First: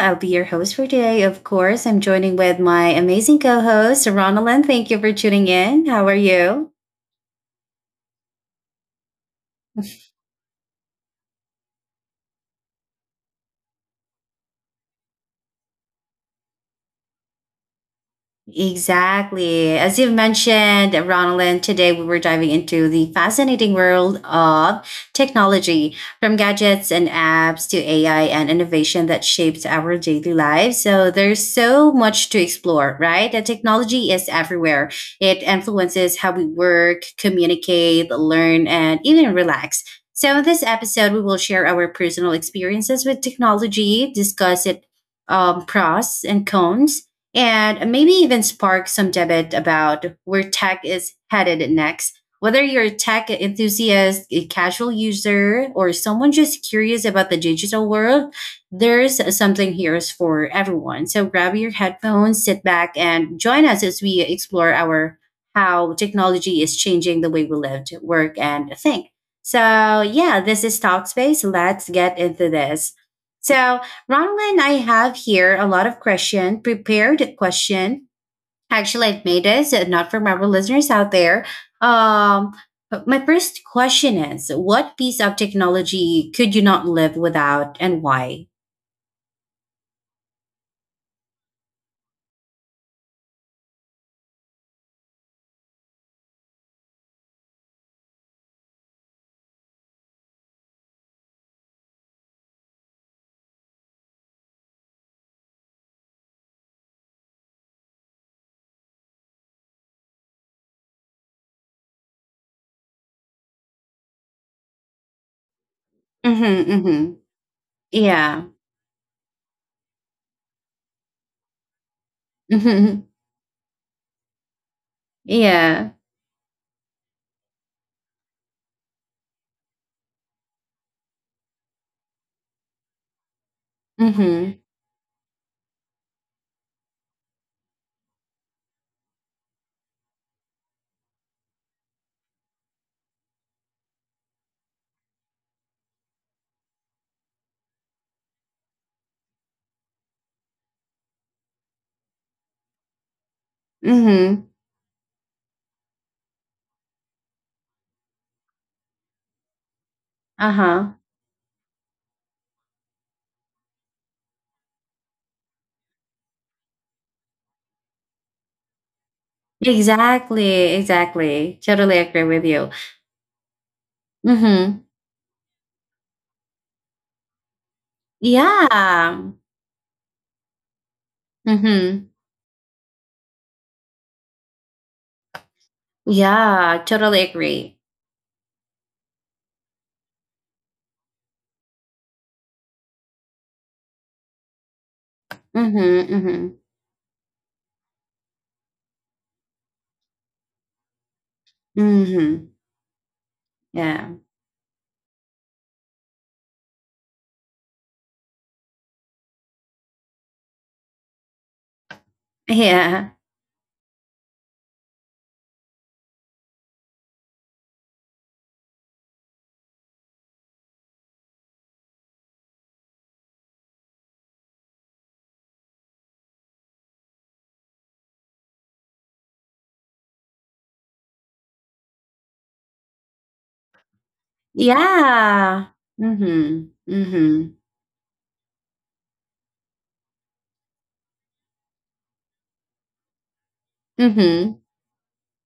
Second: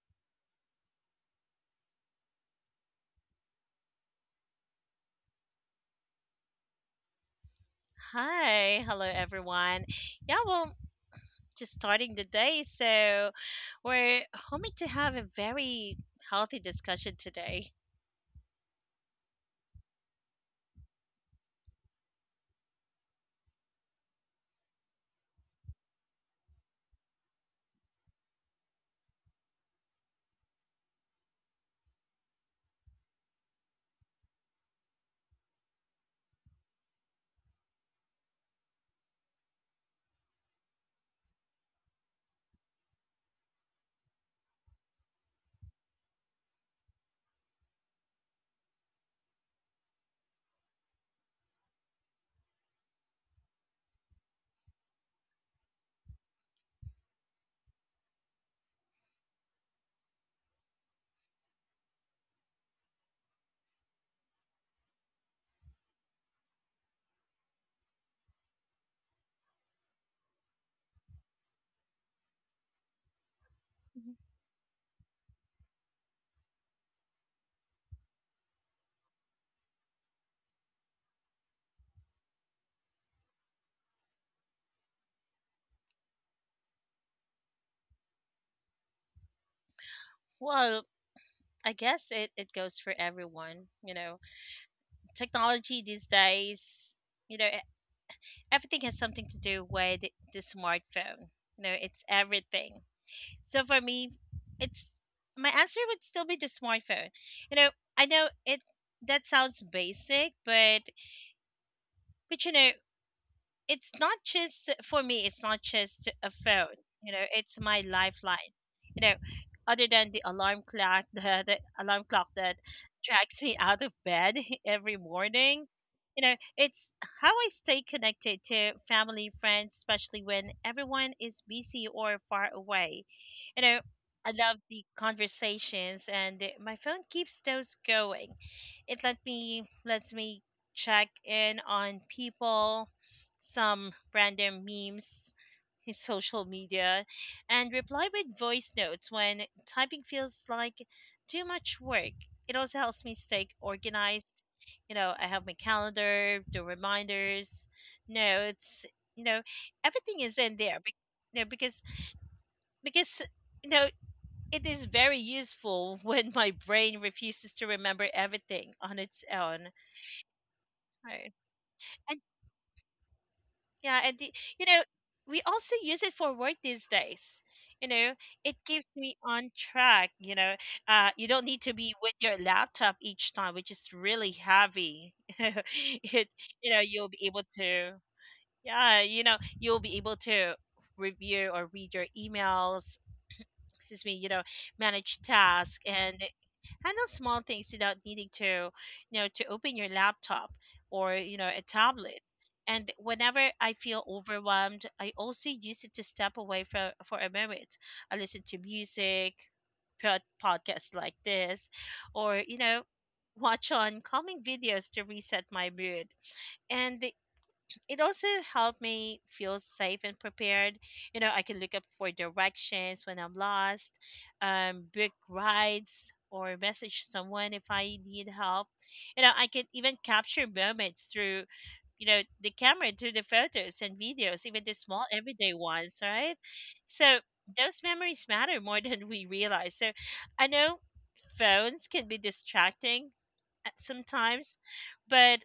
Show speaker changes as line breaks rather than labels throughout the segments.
I'll be your host for today. Of course, I'm joining with my amazing co host, Ronalyn. Thank you for tuning in. How are you?
Hi, hello everyone. Yeah, well, just starting the day, so we're hoping to have a very healthy discussion today.
Exactly. As you've mentioned, Ronalyn, today we were diving into the fascinating world of technology, from gadgets and apps to AI and innovation that shapes our daily lives. So there's so much to explore, right? And technology is everywhere. It influences how we work, communicate, learn, and even relax. So in this episode, we will share our personal experiences with technology, discuss it pros and cons, and maybe even spark some debate about where tech is headed next. Whether you're a tech enthusiast, a casual user, or someone just curious about the digital world, there's something here for everyone. So grab your headphones, sit back, and join us as we explore our how technology is changing the way we live, work, and think. So yeah, this is Talkspace. Let's get into this. So Ronlin, I have here a lot of question, prepared question. Actually, I've made it, so not from our listeners out there. Um, but my first question is, what piece of technology could you not live without, and why?
Well, I guess it goes for everyone. You know, technology these days, you know, e- everything has something to do with the smartphone. You know, it's everything. So for me, it's my answer would still be the smartphone. You know, I know it that sounds basic, but you know it's not just for me, it's not just a
Mm-hmm,
phone, you
mm-hmm.
know, it's my
Yeah.
lifeline, you know, other than the alarm clock the alarm clock that
Mm-hmm.
drags me out of bed every morning.
Yeah.
You know, it's how I stay connected to family, friends, especially when everyone is busy or far away. You know, I love
Mm-hmm.
the conversations and my phone keeps those going. It lets me check in on people, some random memes, his social media, and reply with voice notes when typing feels like too much work. It also helps me stay organized.
Mm-hmm.
You know, I have my calendar, the reminders, notes. You know, everything is in there.
Uh-huh.
You know, because you know it is very useful when my brain refuses to remember everything on its own.
Exactly.
Right.
Exactly. Totally
And
agree with you.
yeah, you know,
Mm-hmm.
we also use it for work these days. You know, it keeps me
Yeah.
on track. You know, you don't need to be
Mm-hmm.
with your laptop each time, which is really heavy. it, you know,
Yeah.
you'll
Totally
be able
agree.
to, yeah, you know, you'll be able to review or read your emails. Excuse me, you know, manage tasks
Mm-hmm.
and
Mm-hmm.
handle small things without needing to, you know, to open your laptop, or you know a tablet.
Mhm.
And whenever I feel
Yeah.
overwhelmed, I also use it to step away for a moment. I listen to music, podcasts like this, or you know
Yeah.
watch on calming videos to reset my mood. And it also helped me feel safe and prepared. You know, I can look up for directions when I'm lost, book rides, or message someone if I need help. You know, I can even capture moments through, you know, the camera, through the photos and videos, even the small everyday
Yeah.
ones, right?
Mhm.
So
Mhm.
those memories matter more than we realize. So I know phones can be distracting sometimes,
Mhm.
but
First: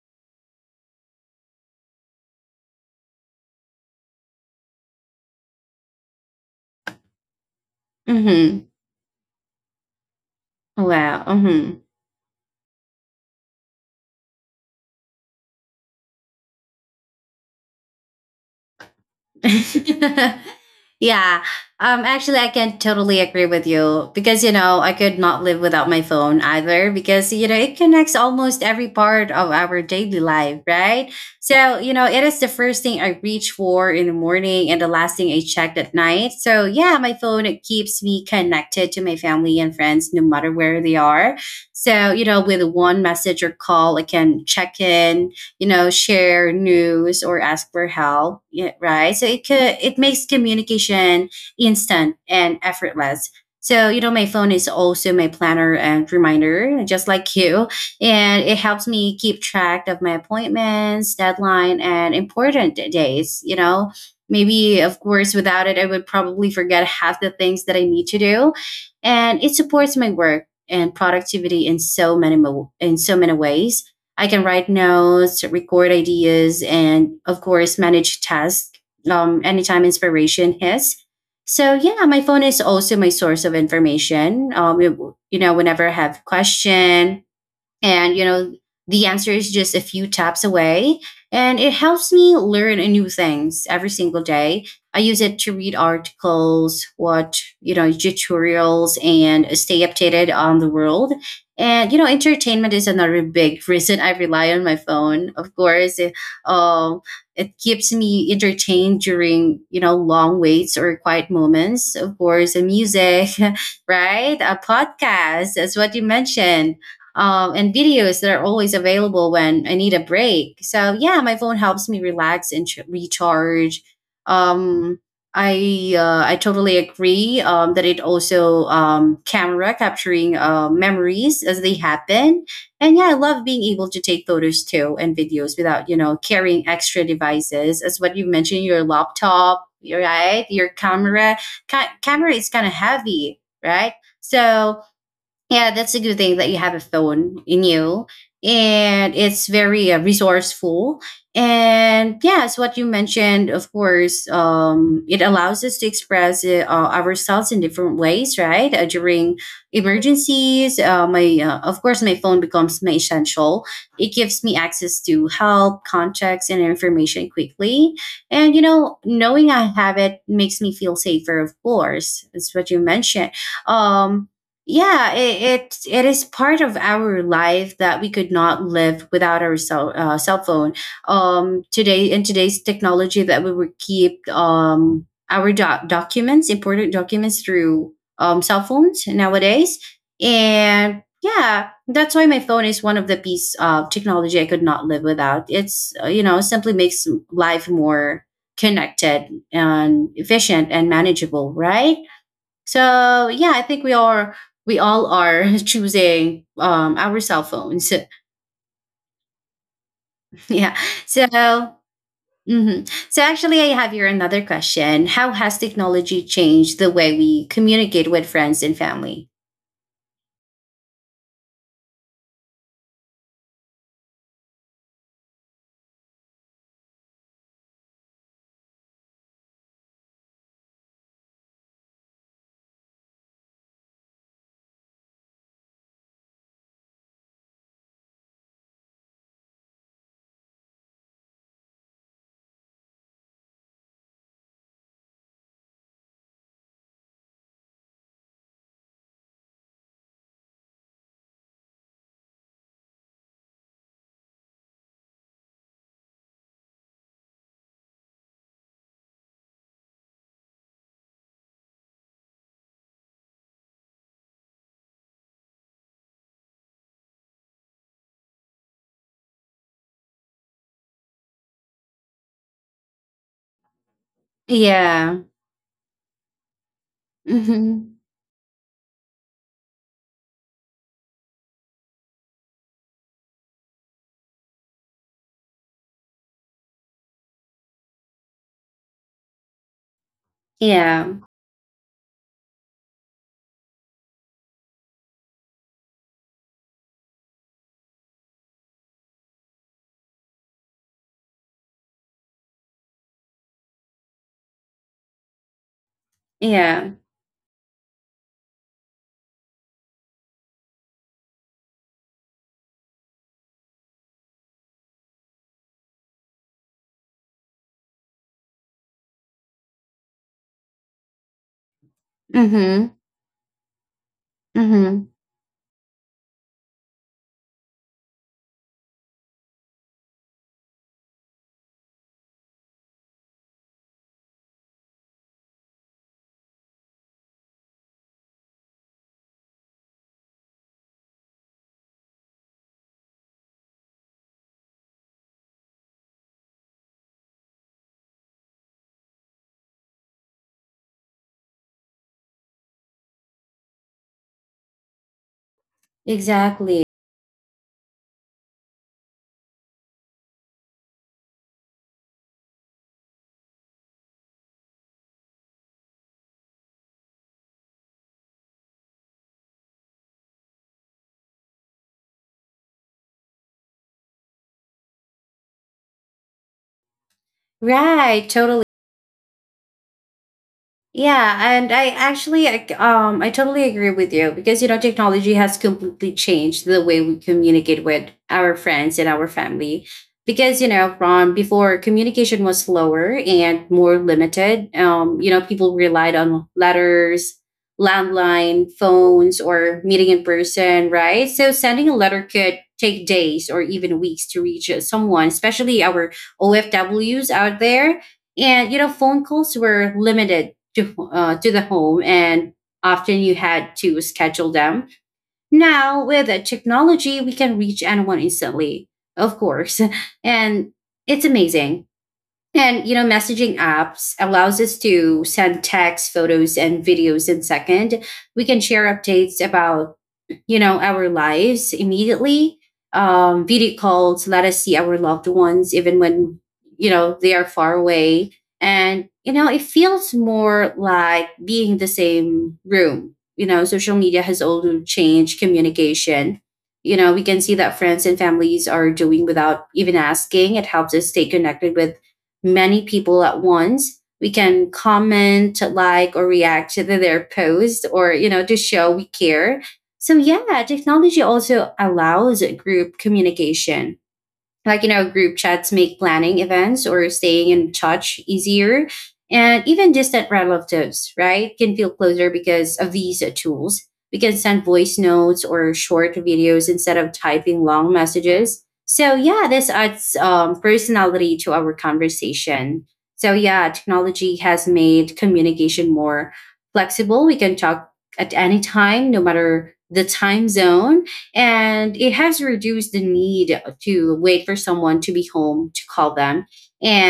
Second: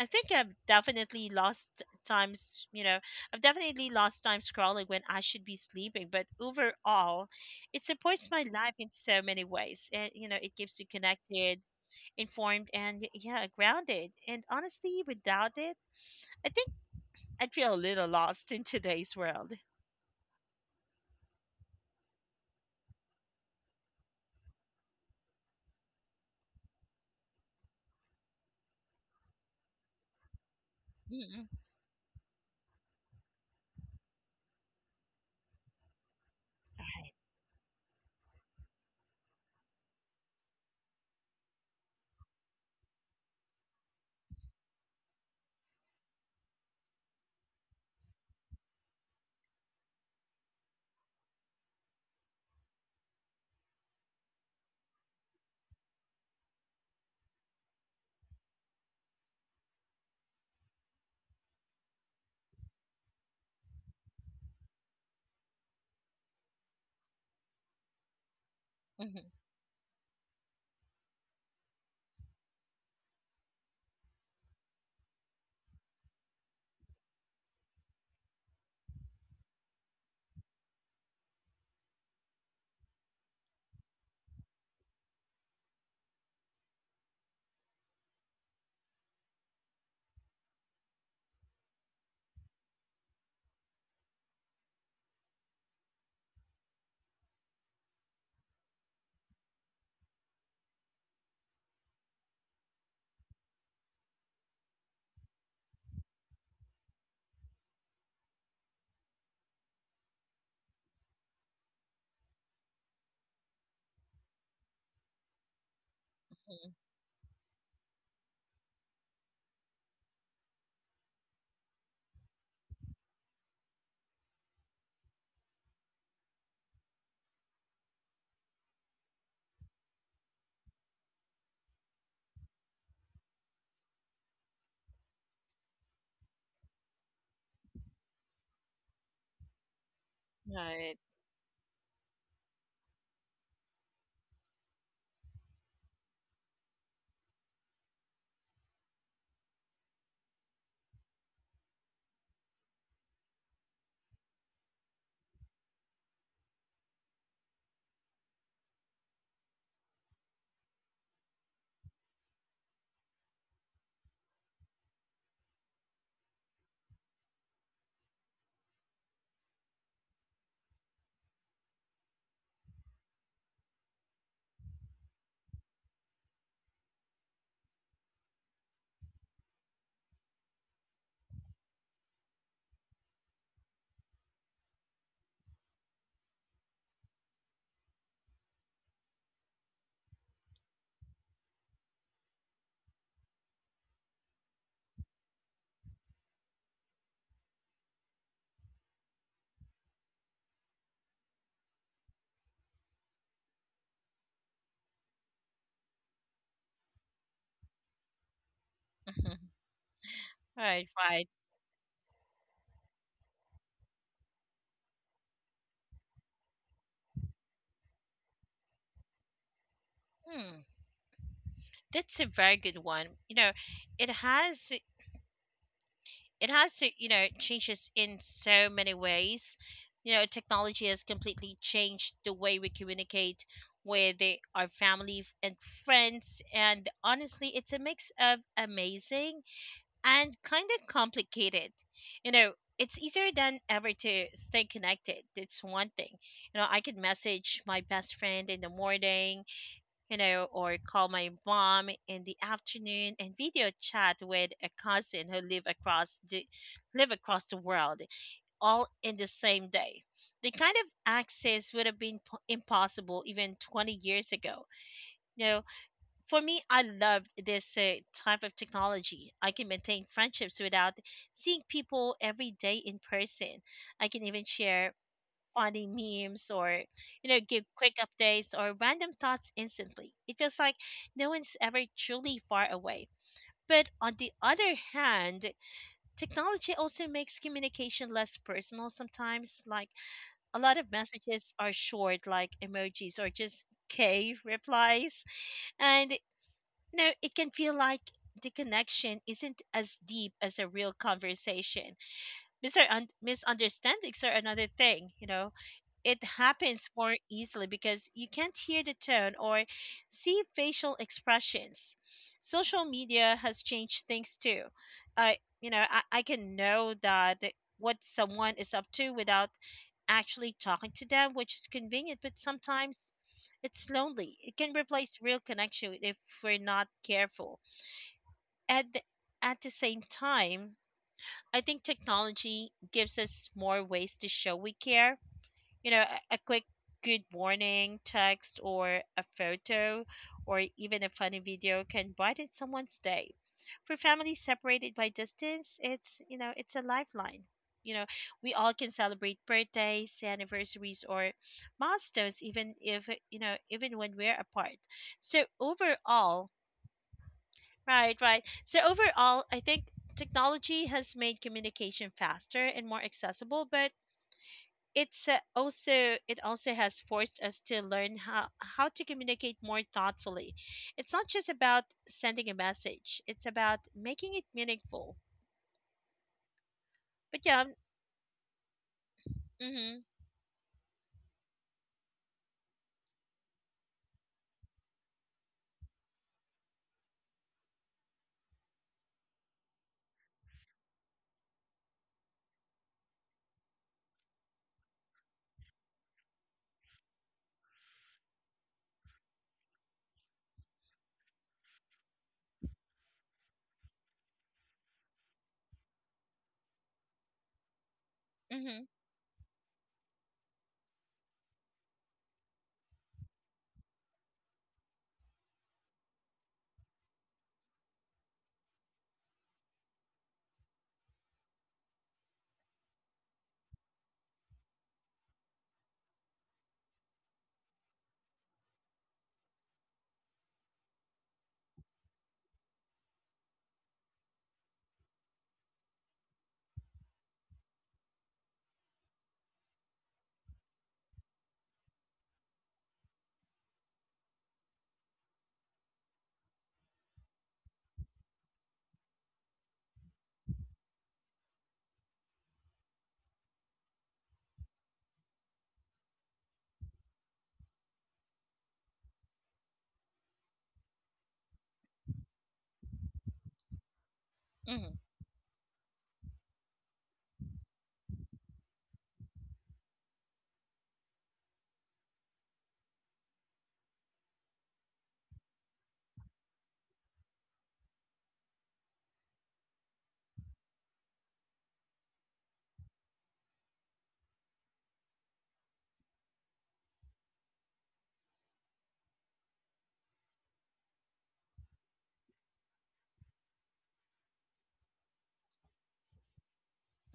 I think I've definitely lost times, you know, I've definitely lost time scrolling when I should be sleeping. But overall, it supports my
Mhm.
life in so many ways. And, you know, it keeps you
Wow.
connected,
Mhm.
informed, and yeah, grounded. And honestly, without it, I think I'd feel a little lost in today's world.
yeah. Actually, I can totally agree with you because you know, I could not live without my phone either because you know, it connects almost every part of our daily life, right?
Mm.
So, you know, it is the first thing I reach for in the morning and the last thing I check at night. So, yeah,
Right.
my phone, it keeps me connected to my family and friends no matter where they are. So, you know, with one message or call, I can check in, you know, share news or ask for help, yeah, right, so it could, it makes communication instant and effortless. So you know, my phone is also my planner and reminder, just like you, and it helps me keep track of my appointments, deadline, and important days. You know, maybe of course without it, I would probably forget half the things that I need to do.
Mhm,
And it supports my work and productivity in so many ways. I can write notes, record ideas, and of course, manage tasks anytime inspiration hits. So yeah, my phone is also my source of information. You know, whenever I have question, and, you know, the answer is just a few taps away. And it helps me learn new things every single day. I use it to read articles, watch, you know, tutorials, and stay updated on the world. And, you know, entertainment is another big reason I rely on my phone. Of course, um, it keeps me entertained during, you know, long waits or quiet moments. Of course, the music, right? A podcast, that's what you
mhm.
mentioned, and videos that are always available when I need a break. So yeah, my phone helps me relax and recharge. Um, I totally agree that it also, camera, capturing memories as they happen, and yeah, I love being able to take photos too and videos without you know carrying extra devices. As what you mentioned, your laptop, right? Your
Right.
camera, camera is kind of heavy, right? So yeah, that's a good thing that you have a phone in you, and it's very resourceful. And yes, what you mentioned, of course, it allows us to express ourselves in different ways, right? During emergencies, my of course, my phone becomes my essential. It gives me access to help, contacts, and information quickly. And you know, knowing I have it makes me feel safer. Of course, that's what you mentioned. Um, yeah, it is part of our life that we could not live without our cell phone today, in today's technology, that we would keep our documents, important documents through cell phones nowadays. And yeah, that's why my phone is one of the piece of technology I could not live without. It's you know, simply makes life more connected and efficient and manageable, right? So yeah, I think we are, we all are choosing our cell phones.
Mhm.
yeah.
Right, right.
So mhm. So actually, I have here another question. How has technology changed the way we communicate with friends and family?
Hmm. That's a very good one. You know, it has it has to, you know, it changes in so many ways. You know, technology has completely changed the way we communicate with our family and friends, and honestly it's a mix of amazing and kind of complicated. You know, it's easier than ever to stay connected. It's one thing, you know, I could message my best friend in the morning, you know, or call my mom in the afternoon and video chat with a cousin who live across the world, all in the same day. The kind of access would have been impossible even 20 years ago. You know, for me, I loved this type of technology. I can maintain friendships without seeing people every day in person. I can even share
Yeah.
funny memes or, you know, give quick
Hmm.
updates or random thoughts instantly. It feels like no one's ever truly far away. But on the other hand, technology also makes communication less personal sometimes. Like a lot of
Yeah.
messages are short, like emojis or just K replies. And, you know, it can feel like the connection isn't as deep as a real conversation. Misunderstandings are another thing, you know it happens
Yeah.
more easily because you can't hear the tone or see facial expressions. Social media has changed things too. Uh, you know, I can know that what someone is up to without actually talking to them, which is convenient, but
Hmm.
sometimes it's lonely. It can
Hmm.
replace real connection if we're not careful. And at the same time, I think technology gives us more ways to show we care. You know, a quick good morning text or a photo or even a funny video can brighten someone's day. For families separated by distance, it's, you know, it's a lifeline. You know, we all can celebrate birthdays, anniversaries, or milestones, even if, you know, even when we're apart. So, overall,
Exactly.
right, right. So, overall, I think technology has made communication faster and more accessible, but it's uh, also it also has forced us to learn how to communicate more thoughtfully. It's not just about sending a message, it's about making it meaningful. But yeah.
Right. Totally.
Hmm.
Yeah, and I actually I totally agree with you because you know technology has completely changed the way we communicate with our friends and our family, because you know from before, communication was slower and more limited. You know, people relied on letters, landline phones, or meeting in person, right? So sending a letter could take days or even weeks to reach someone, especially our OFWs out there. And
Hmm.
you know, phone calls were limited to the home, and often you had to schedule them. Now with the technology, we can reach anyone instantly, of course, and it's amazing. And you know, messaging apps allows us to send text, photos, and videos in second. We can share updates about, you know, our lives immediately. Video calls let us see our loved ones, even when, you know, they are far away. And, you know, it feels more like being in the same room. You know, social media has also changed communication. You know, we can see that friends and families are doing without even asking. It helps us stay connected with many people at once. We can comment, like, or react to their post, or, you know, to show we care. So yeah, technology also allows group communication, like you
Hmm.
know, group chats make planning events or staying in touch easier, and even distant relatives, right, can feel closer because of these tools. We can send voice notes or short videos instead of typing long messages, so yeah, this adds personality to our conversation. So yeah, technology has made communication more flexible. We can talk at any time, no matter the time zone, and it has reduced the need to wait for someone to be home to call them.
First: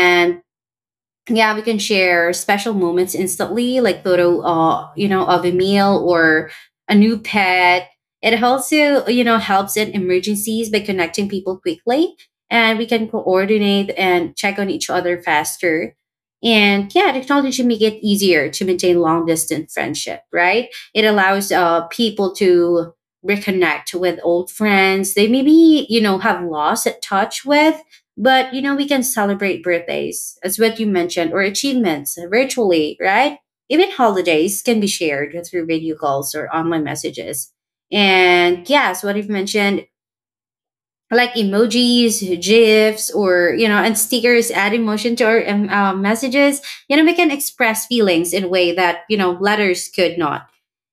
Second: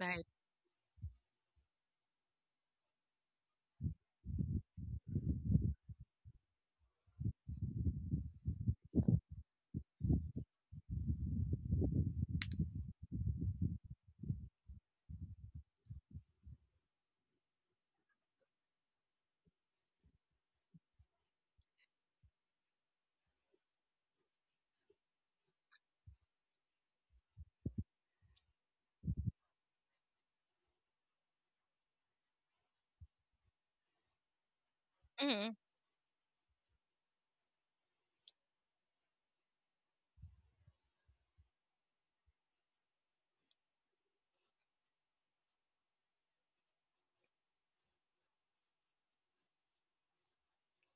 Right.
yeah, we can share special moments instantly, like you know, of a meal or a new pet. It also, you know, helps in emergencies by connecting people quickly, and we can coordinate and check on each other faster. And yeah, technology make it easier to maintain long distance friendship, right? It allows people to reconnect with old friends they maybe you know have lost touch with. But you know, we can celebrate birthdays, as what you mentioned, or achievements virtually, right? Even holidays can be
Hmm.
shared through video calls or online messages. And yes, what you've mentioned, like emojis, gifs, or you know, and stickers add emotion to our messages. You know, we can express feelings in a way that you know letters could not.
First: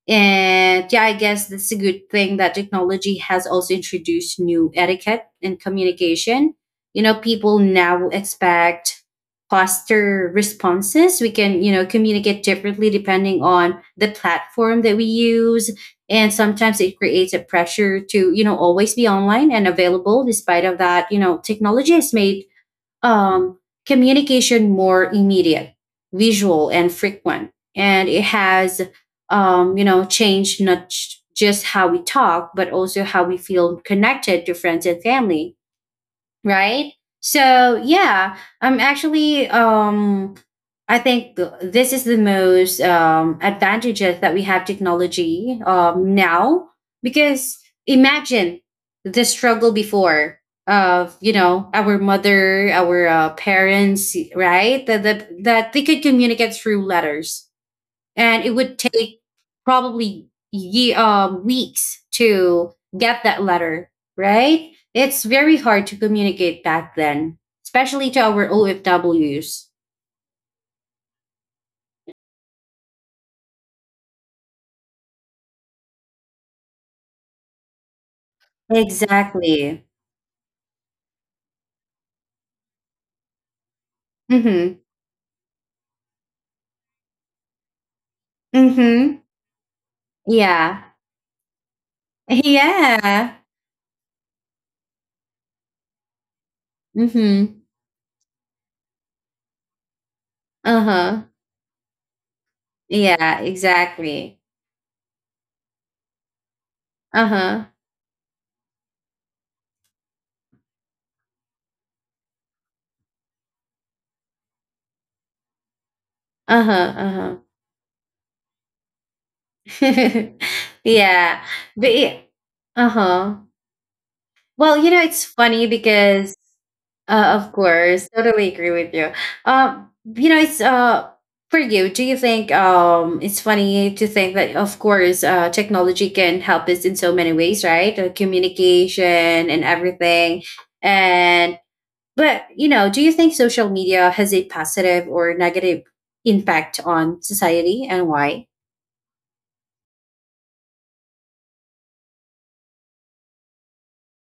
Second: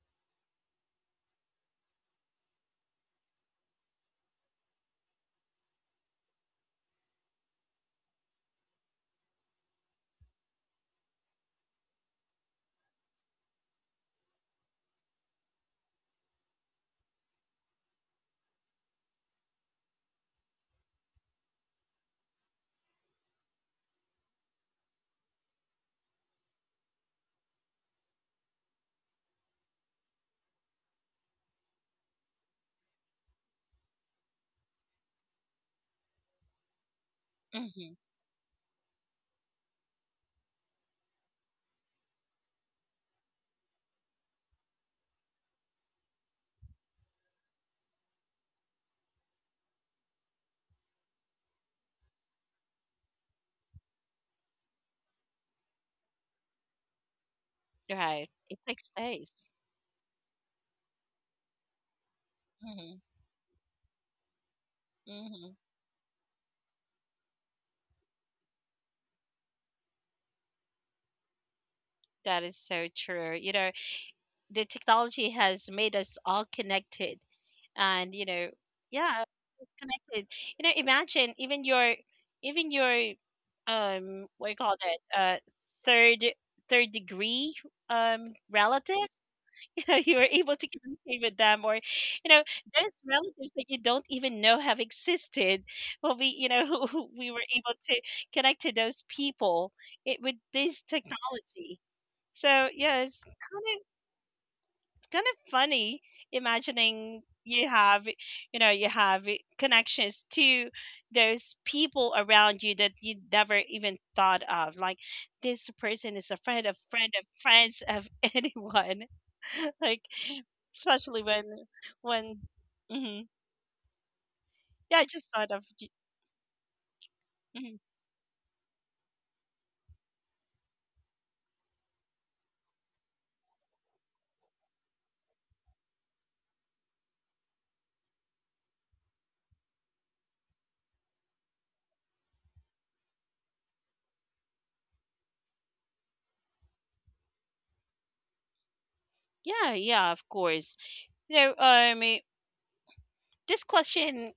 And yeah, I guess that's a good thing that technology has also introduced new etiquette in communication. You know, people now expect faster responses. We can, you know, communicate differently depending on the platform that we use, and sometimes it creates a pressure to you know always be online and available. Despite of that, you know technology has made, um, communication more immediate, visual, and frequent, and it has, you know changed not just how we talk but also how we feel connected to friends and family, right? So
Hmm.
yeah, I'm actually I think this is the most advantages that we have technology now, because imagine the struggle before, of you know our mother, our parents, right, that they could communicate through letters,
Right,
and it
it
would
takes
take
days.
probably weeks to
Hmm.
get that letter, right? It's very hard to communicate back then, especially to our ofws.
That is so true. You know, the technology has made us all connected, and you know, yeah, it's
Exactly.
connected. You know, imagine even your what do you
Mm-hmm.
call that, uh, third third degree
Mm-hmm.
relatives, you know, you are able to
Yeah.
communicate with them, or you know, those
yeah.
relatives that you don't even know have existed. Well, we you know who we
Mm-hmm.
were able to connect to those people, it, with this
Uh-huh.
technology. So yeah, yes,
Yeah, exactly.
kind of funny imagining you
Uh-huh.
have, you know, you have connections to those people around you that you never even thought of, like this person is a friend of
Uh-huh.
friends of anyone. Like,
Uh-huh.
especially when
yeah. but it-
when hmm
uh-huh. Well you
yeah I
know,
just
it's
thought of
funny because, of
mhm.
course, totally agree with you. Um, you know, it's for you, do you think it's funny to think that of course technology can help us in so many ways, right? Communication and everything, and but you know, do you think social media has a positive or negative impact on society and why?
Yeah, yeah, of course. You know, um, this question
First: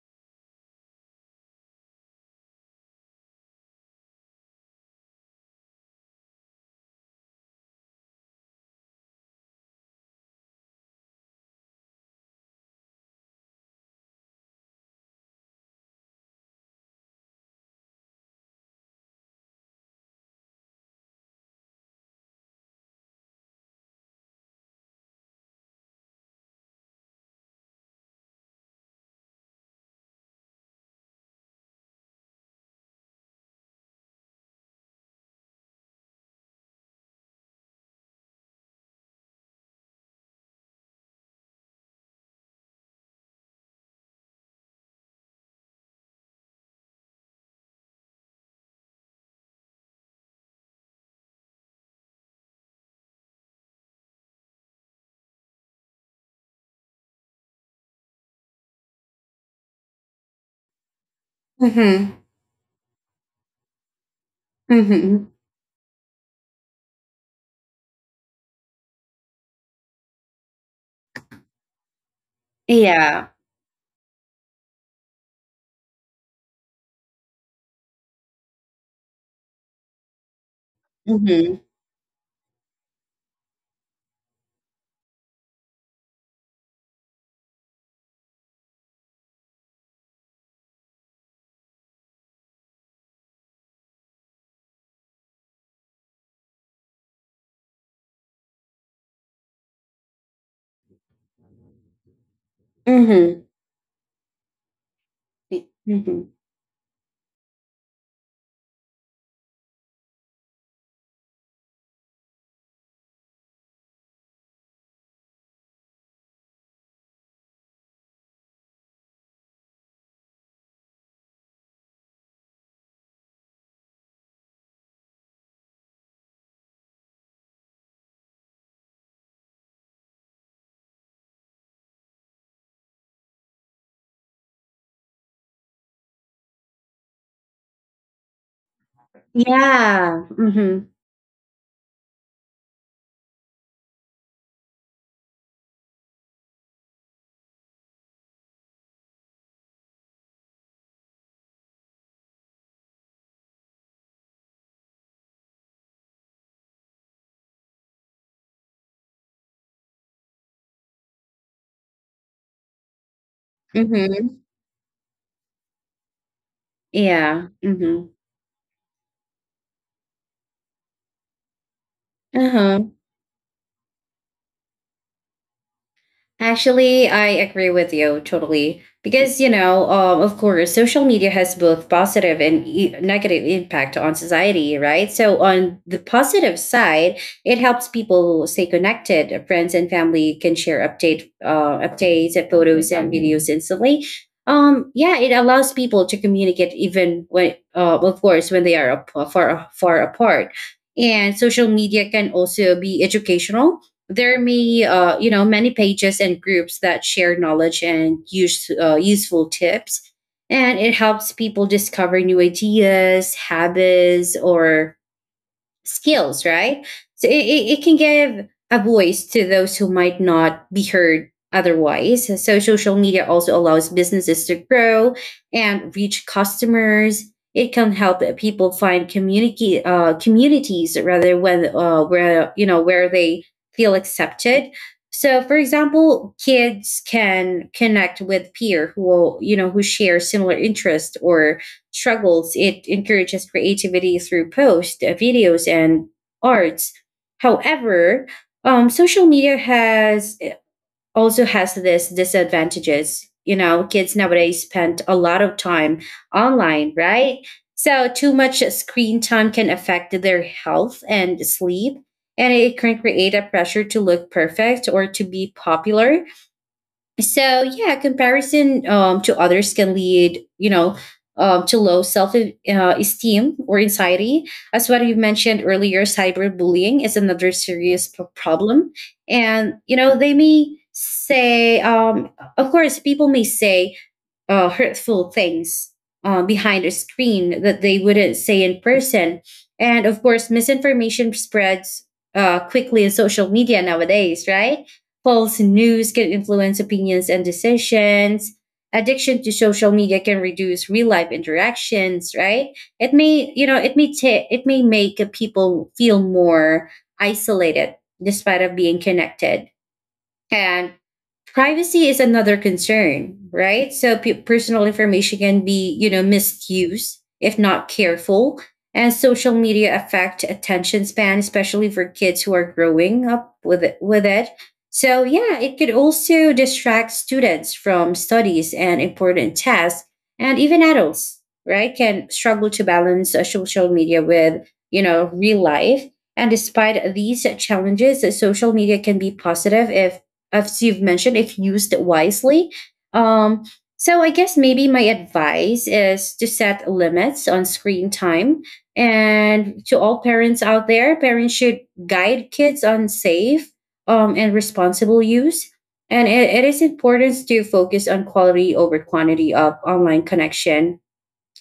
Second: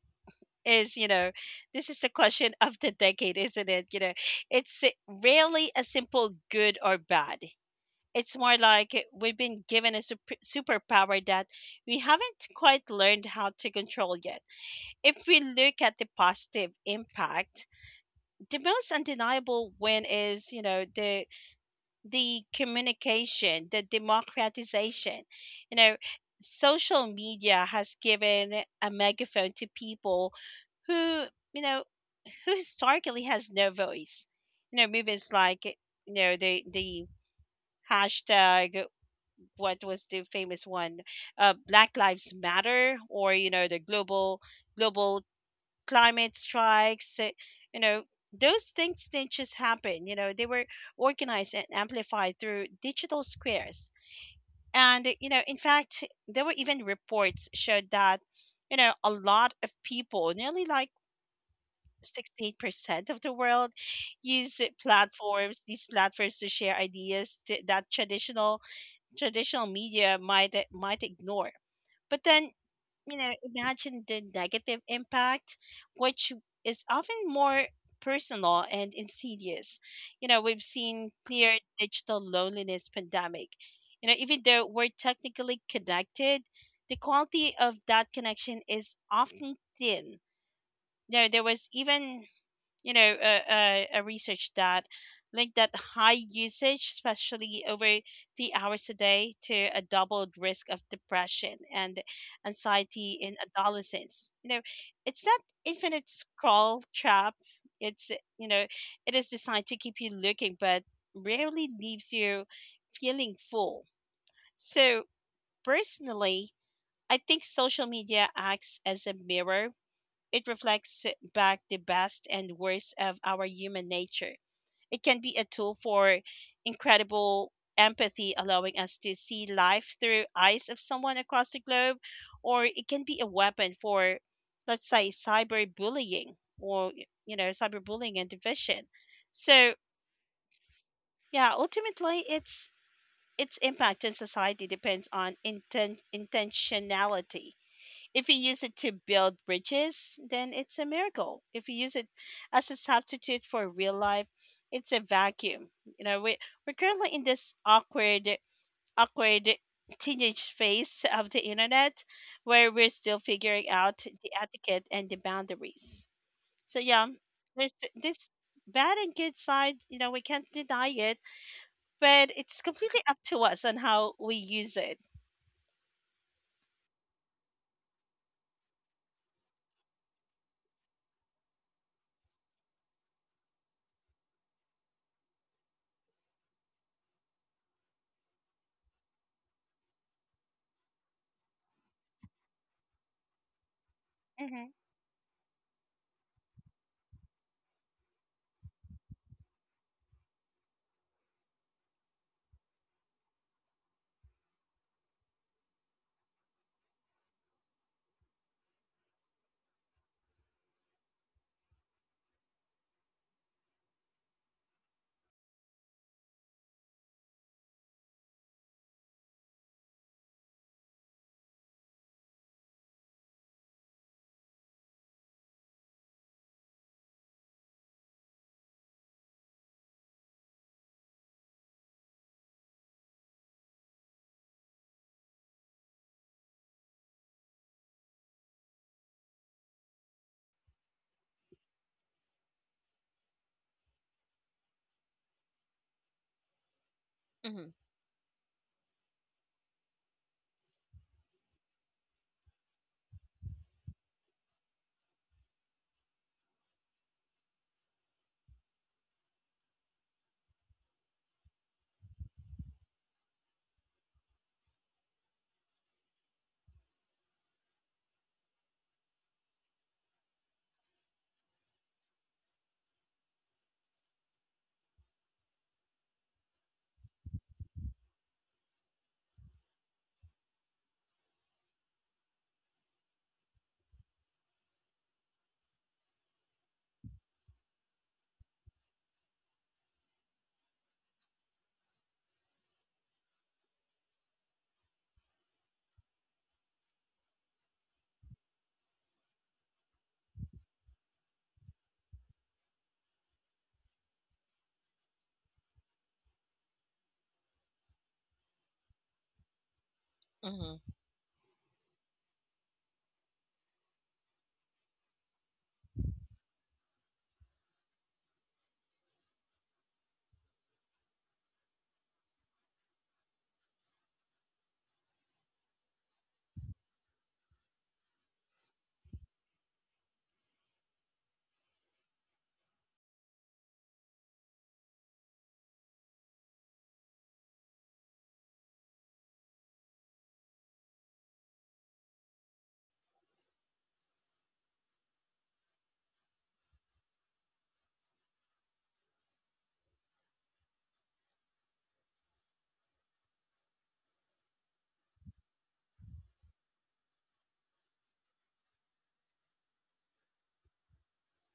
is, you know, this is the question of the decade, isn't it? You know, it's si, rarely a simple good or bad. It's more like we've been given a superpower that we haven't quite learned how to control yet. If we look at the positive impact, the most undeniable win is, you know, the communication, the democratization. You know, social media has given a megaphone to people who, you know, who historically has no voice. You know, movements like, you know, the hashtag, what was the famous one, Black Lives Matter, or you know, the global climate strikes, you know, those things didn't just happen. You know, they were organized and amplified through digital squares. And, you know, in fact, there were even reports showed that, you know, a lot of people, nearly like
Mm-hmm.
68% of the world, use
Mm-hmm.
these platforms to share ideas that traditional media might might ignore. But then you
Yeah.
know, imagine the negative impact, which is often more personal and insidious. You know, we've seen clear
Mm-hmm.
digital loneliness pandemic. You know, even though we're technically connected, the quality of that connection is often thin. You know, there was even you know, research that linked that high usage, especially over 3 hours a day, to a doubled risk of depression and anxiety in
Mm-hmm.
adolescents. You know, it's not infinite
Mm-hmm.
scroll trap. It's You know, it is designed to keep you looking, but rarely leaves you feeling full. So personally, I think social media acts as a mirror. It reflects back the best and worst of our human nature. It can be a tool for incredible empathy, allowing us to see life through eyes of someone across the globe, or it can be a weapon for, let's say, cyberbullying, or you know, cyberbullying and division. So
Yeah. Mm-hmm.
yeah, ultimately, it's its impact in society depends on intentionality. If you use it to build bridges, then it's a miracle. If you use it as a substitute for real life, it's a vacuum. You know, we're currently in this awkward teenage phase of the internet where we're still figuring out the
Mm-hmm.
etiquette and the boundaries. So yeah,
Yeah.
there's
Mm-hmm.
this bad and good side. You know, we can't deny it, but it's
Uh-huh.
completely up to us on how we use it.
Actually, I agree with you totally. Because, you know, of course, social media has both positive and negative impact on society, right? So on the positive side, it helps people stay connected. Friends and family can share updates and photos and videos instantly.
Mm-hmm.
Yeah, it allows people to communicate even of course, when they are far far apart. And social media can also be educational. There may you know, many pages and groups that share knowledge and useful tips, and it helps people discover new ideas, habits or skills, right? It can give a voice to those who might not be heard otherwise. So social media also allows businesses to grow and reach customers. It can help people find community communities rather, when where you know where they feel accepted. So, for example, kids can connect with peer who will, who share similar interest or struggles. It encourages creativity through posts, videos, and arts.
Mm-hmm.
However, social media has also has this disadvantages. You know, kids nowadays spend a lot of time online, right? So too much screen time can affect their health and sleep, and it can create a pressure to look perfect or to be popular. So yeah, comparison to others can lead, to low self- esteem or anxiety. As what you mentioned earlier, cyberbullying is another serious problem, and you know they may say, um, of course, people may say hurtful things behind a screen that they wouldn't say in person. And of course, misinformation spreads quickly in social media nowadays, right? False news can influence opinions and decisions. Addiction to social media can reduce real life interactions, right? It may, you know, it may ta- it may make people feel more isolated despite of being connected.
Mm-hmm.
And privacy is another concern, right? So personal information can be, misused if not careful. And social media affect attention span, especially for kids who are growing up with it. So yeah, it could also distract students from studies and important tasks, and even adults, right, can struggle to balance social media with, you know, real life. And despite these challenges, social media can be positive if, as you've mentioned, if used wisely. Um, so I guess maybe my advice is to set limits on screen time. And to all parents out there, parents should guide kids on safe and responsible use. And it is important to focus on quality over quantity of online connection,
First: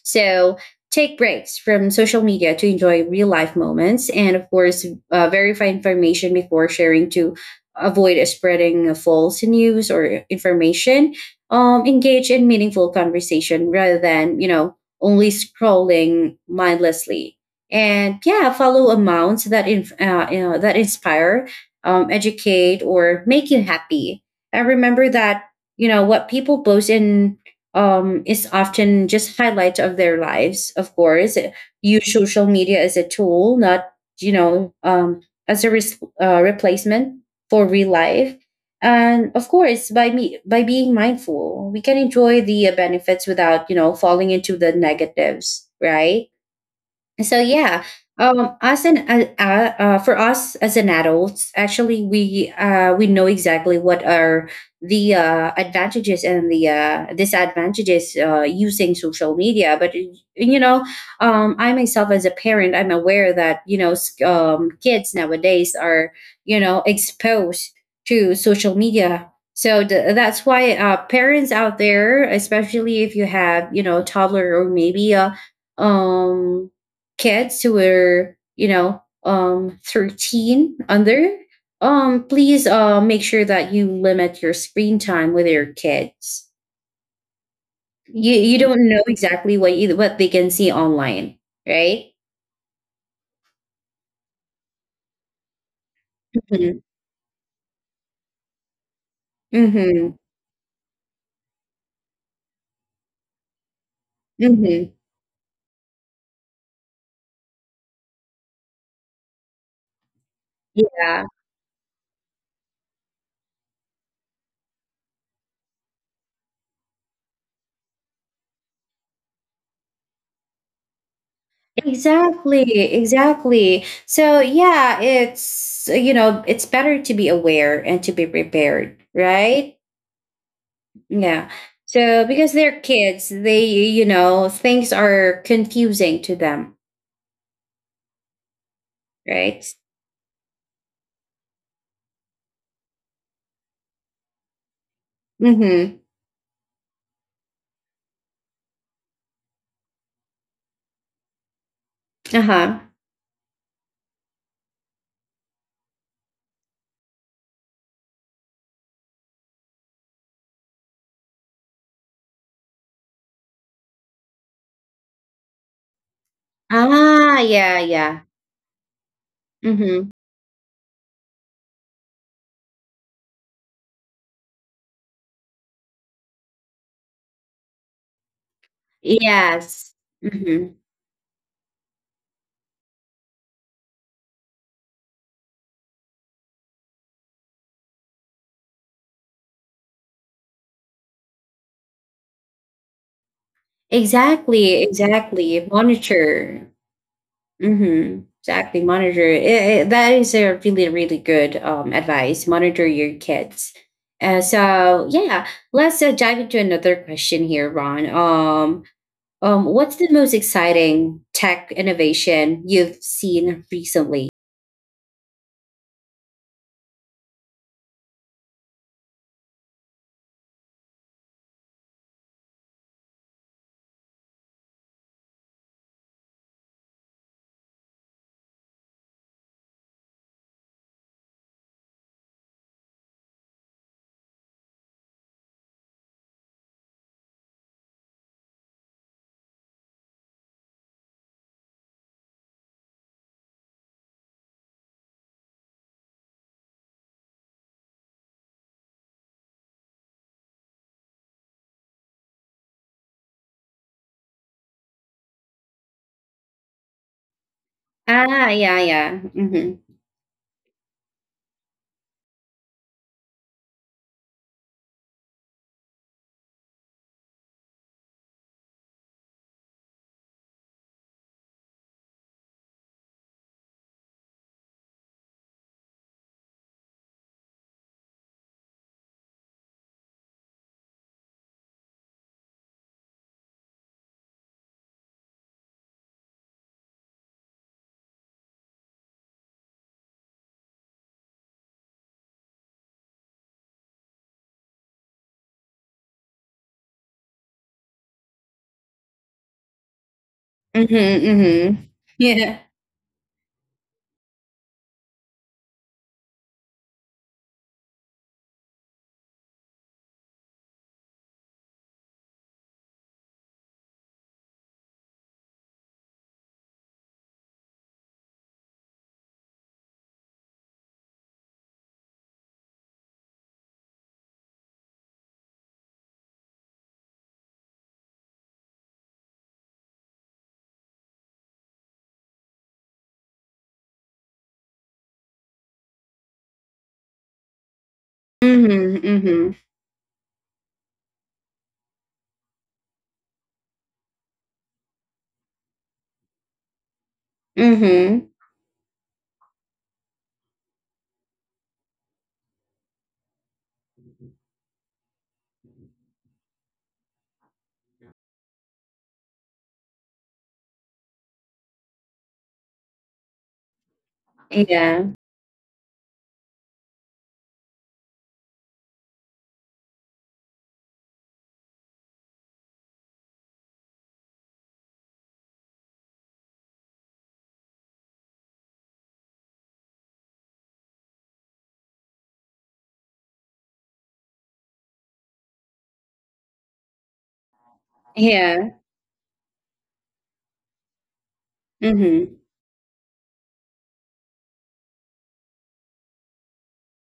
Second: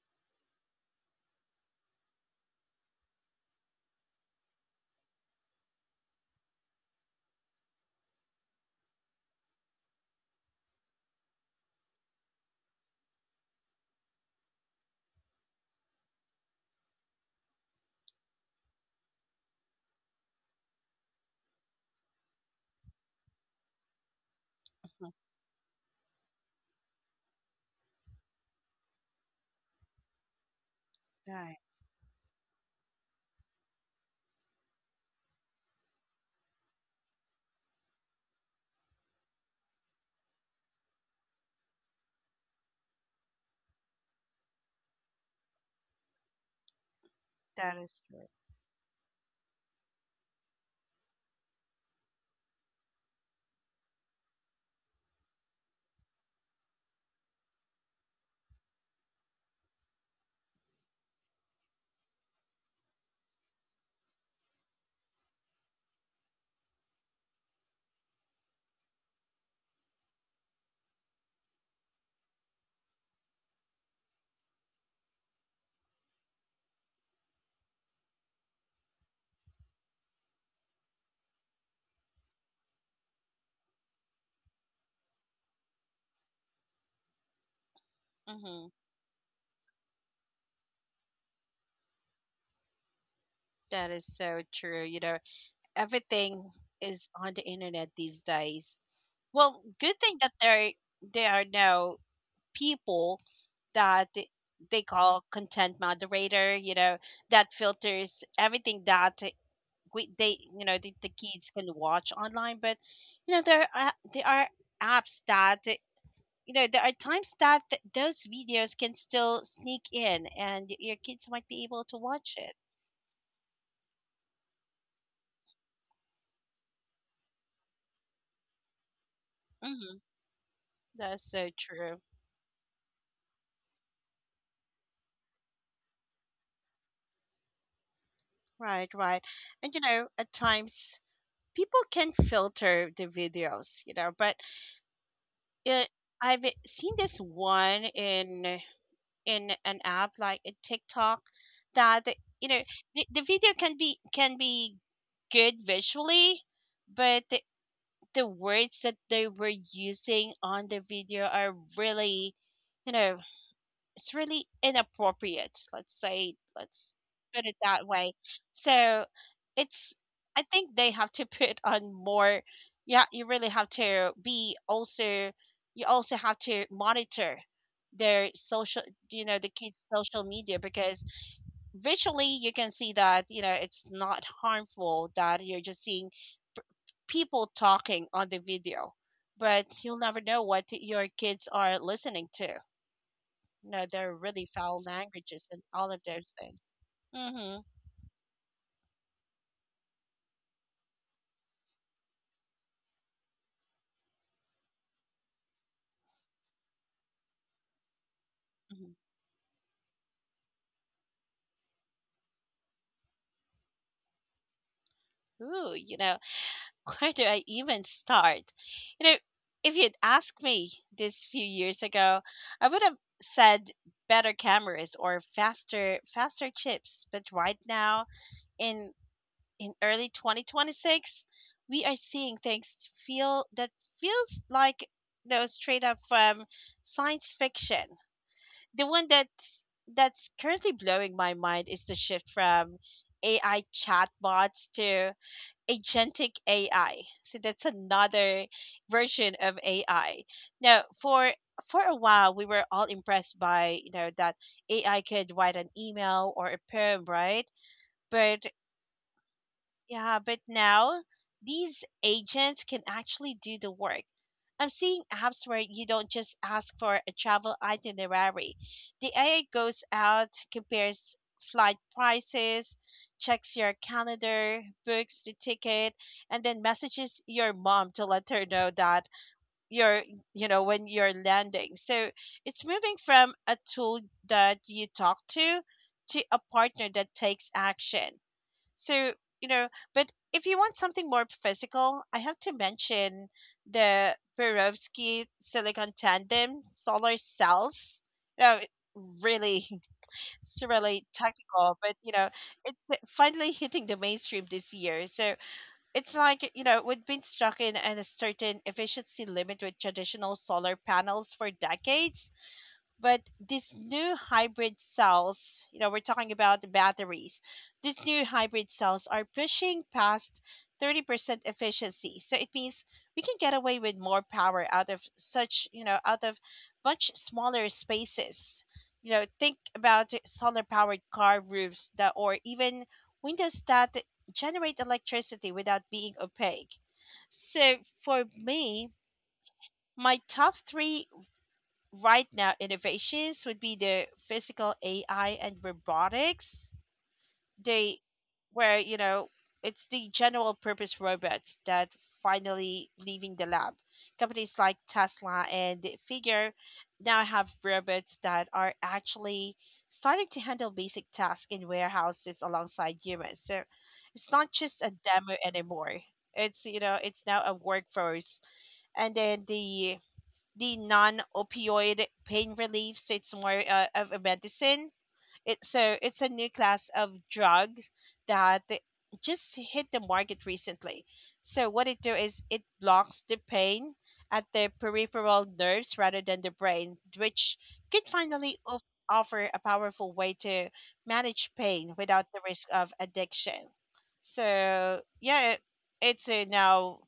so take breaks from social media to enjoy real life moments, and of course verify information before sharing to avoid spreading false news or information. Engage in meaningful conversation rather than only scrolling mindlessly, and yeah, follow amounts that you know, that inspire, educate or make you happy. And remember that you know what people post in is often just highlights of their lives. Of course,
Right.
use social media as a tool, not you know um, as a replacement for real life. And of course, by being mindful, we can enjoy the benefits without you know falling into the negatives, right? So
That
yeah,
is
us and for us as an adults, actually we know exactly what are the advantages and the disadvantages using social media. But you know, I myself as a parent, I'm aware that you know kids nowadays are you know exposed to social media. So that's why parents out there, especially if you have you know toddler or maybe a um kids who are, 13 under, please make sure that you limit your screen time with your kids. You
true.
don't know exactly what they can see online, right?
That is so true. You know, everything
Hmm.
is on the internet these days. Well, good
Hmm.
thing that there are now people that they
Hmm.
call content moderator, you know, that filters everything that you know, the
Yeah.
kids can watch online. But, you know, there are apps that you know there are times that those videos can still sneak in and your kids might be able to watch it.
Exactly, exactly. So yeah, it's you know, it's better to be aware and to be prepared, right?
Hmm. That's so
Yeah.
true.
So because they're kids, they you know things are confusing to them,
Right, right.
right?
And you know, at times, people can filter the videos, you know, but it,
Mm-hmm.
I've seen this one in an app like a TikTok that,
Uh
you know,
huh.
the video can be good visually, but the words that they were using on the video are really, you know, it's really inappropriate, let's say, let's
Ah,
put it
yeah,
that way.
yeah.
So it's
Mm-hmm.
I think they have to put on more. Yeah, you really have to be also, you also have to monitor their social you know the kids
Yes.
social media,
Mm-hmm.
because visually you can see that, you know, it's not harmful, that you're just seeing p- people talking on the video. But you'll never know what your kids are listening to. No, they're really foul
Exactly.
languages and
Exactly.
all of those things.
Monitor.
Mm-hmm.
Mm-hmm. Exactly. Monitor. That is a really, really good advice. Monitor your kids. So yeah, let's dive into another question here, Ron.
Hmm.
What's the most exciting tech innovation you've seen recently?
Ooh, you know, where do I even start? You know, if you'd asked me this few years ago, I would have said better cameras or faster chips. But right now, in early 2026, we are seeing things feels like those straight up from science fiction. The one that's currently blowing my mind is the shift from AI chatbots to agentic AI. So that's another version of AI. Now, for a while, we were all impressed by, you know, that AI could write an email or a poem, right? But
Ah, yeah, yeah. Mm-hmm.
yeah, but now these agents can actually do the work. I'm seeing apps where you don't just ask for a travel itinerary. The AI goes out, compares flight prices, checks your calendar, books the ticket, and then messages your mom to let her know that you're, when you're landing. So it's moving from a tool that you talk to a partner that takes action. So, you know, but if you want something more physical, I have to mention the Perovsky silicon tandem solar cells. You know, it's
Mm-hmm.
really
Mm-hmm.
technical, but, you know,
Yeah.
it's finally hitting the mainstream this year. So it's like, you know, we've been stuck in, a certain efficiency limit with traditional solar panels for decades, but these new hybrid cells, you know, we're talking about the batteries. These new hybrid cells are pushing past 30% efficiency. So it means we can get away with more power out of such, you know, out of much smaller spaces. You know, think about solar powered car roofs that or even windows that generate electricity without being opaque. So for me,
Mm-hmm. Mm-hmm.
my top three right now innovations would be the physical AI and robotics. They
Mm-hmm.
Where, you know, it's the general purpose robots that finally leaving the lab. Companies like Tesla and Figure now have robots that are actually starting to handle basic tasks in warehouses alongside humans. So it's not just a
Yeah.
demo anymore. It's you know it's now a workforce. And then the non-opioid pain relief, so it's more of a medicine, it so it's a new class of drugs that it just hit the market recently. So what it do is it blocks the pain at the peripheral nerves rather than the brain, which could finally
Yeah.
offer a powerful way to manage pain without
Mm-hmm.
the risk of addiction. So yeah, it's now,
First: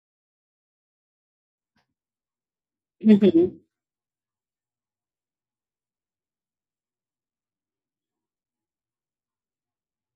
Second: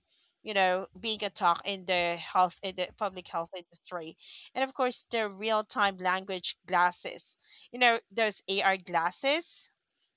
you know, being a talk in the public health
Mm-hmm.
industry. And of course, the real time language glasses, you know, those AR glasses.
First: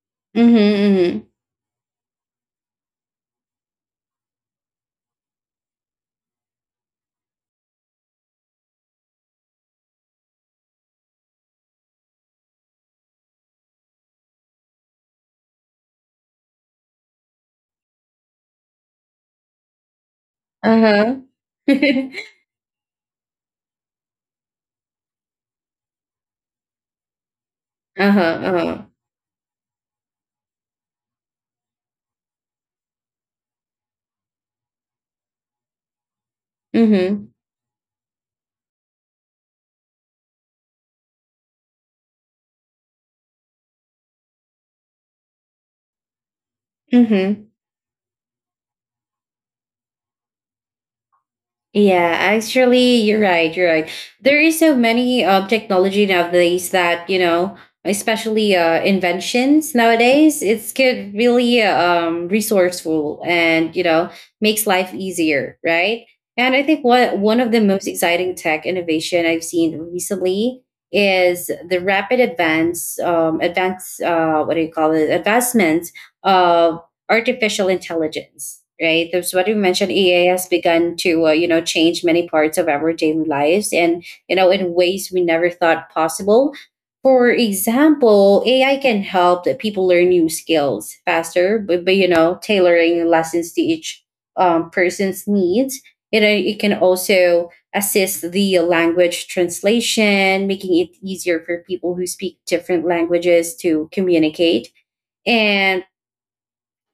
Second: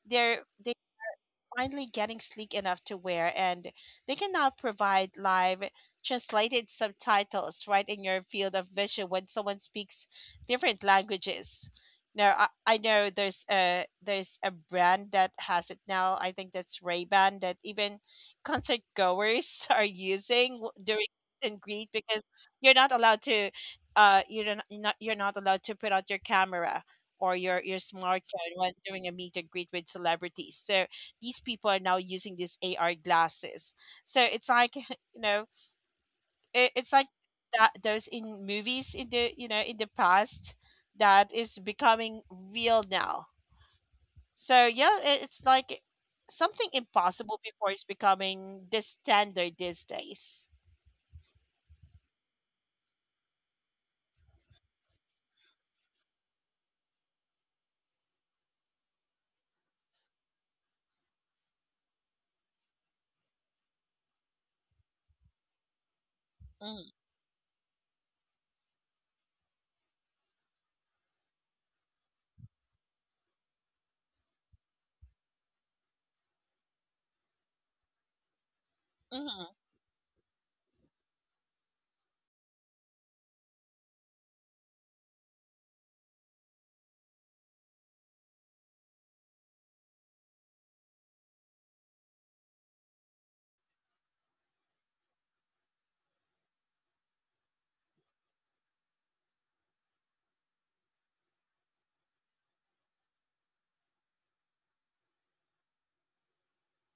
They're
Mm-hmm. Mm-hmm.
finally getting sleek enough to wear, and they can now provide live translated subtitles right in your field of vision when someone speaks different languages. Now, I know there's a, there's a brand that has it now. I think that's Ray-Ban, that even concert goers are using during
Uh-huh.
meet and greet, because you're not allowed to, you don't, not, you're not allowed to put out your camera or your
uh-huh.
smartphone when
Uh-huh.
doing a meet and greet with celebrities. So these people are now using these AR glasses. So it's like, you know, it's like
Mm-hmm.
that those in movies in the, past, that is becoming real now. So yeah, it's like something impossible
Mm-hmm.
before is becoming the standard these days.
Yeah, actually, you're right. You're right. There is so many technology nowadays that you know, especially inventions nowadays. It's get really resourceful, and you know makes life easier, right? And I
Mm-hmm,
think what one of the most exciting tech innovation I've seen recently is the rapid advance, advance, what do you call it, advancement of artificial intelligence, right? That's
mm-hmm,
what you mentioned. Ea Has begun to you know, change many parts of our daily lives, and you know, in ways we never thought possible. For example, AI can help that people learn new skills faster, but you know, tailoring lessons to each person's needs. You know, it can also assist the language translation, making it easier for people who speak different languages to communicate. And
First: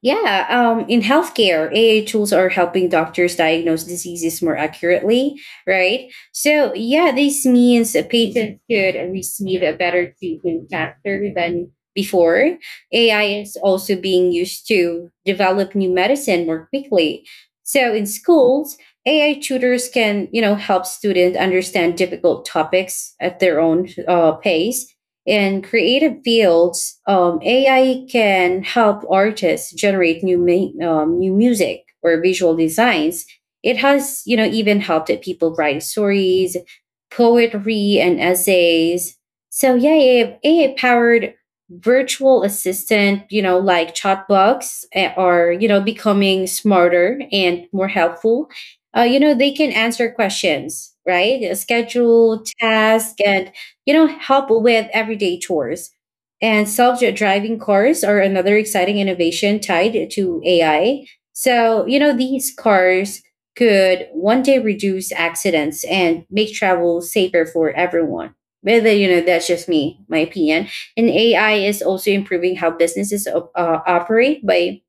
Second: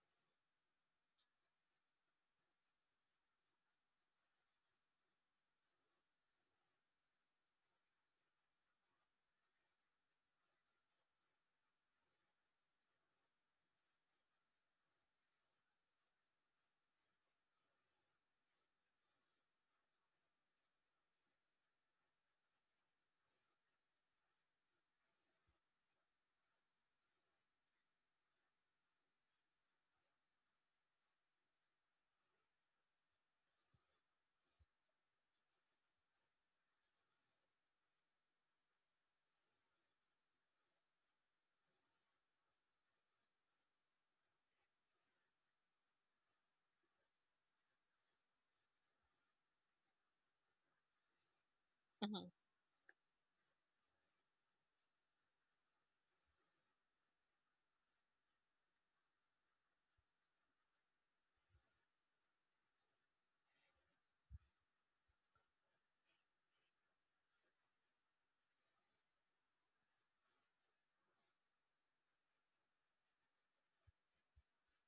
yeah, in healthcare, AI tools are helping doctors diagnose diseases more accurately, right? So, yeah, this means a patient could receive a better treatment faster than before. AI is also being used to develop new medicine more quickly. So, in schools, AI tutors can, you know, help students understand difficult topics at their own pace. In creative fields, AI can help artists generate new music or visual designs. It has, you know, even helped it people write stories, poetry, and essays. So yeah, AI, powered virtual assistant, you know, like chatbots are, you know, becoming smarter and more helpful. You know, they can answer questions, right?
mm-hmm,
Schedule, task, and you know, help with everyday chores. And self driving cars are another exciting innovation tied to AI. So, you know, these cars could one day reduce accidents and make travel safer for everyone. Whether, you know, that's just me, my opinion. And AI is also improving how businesses operate by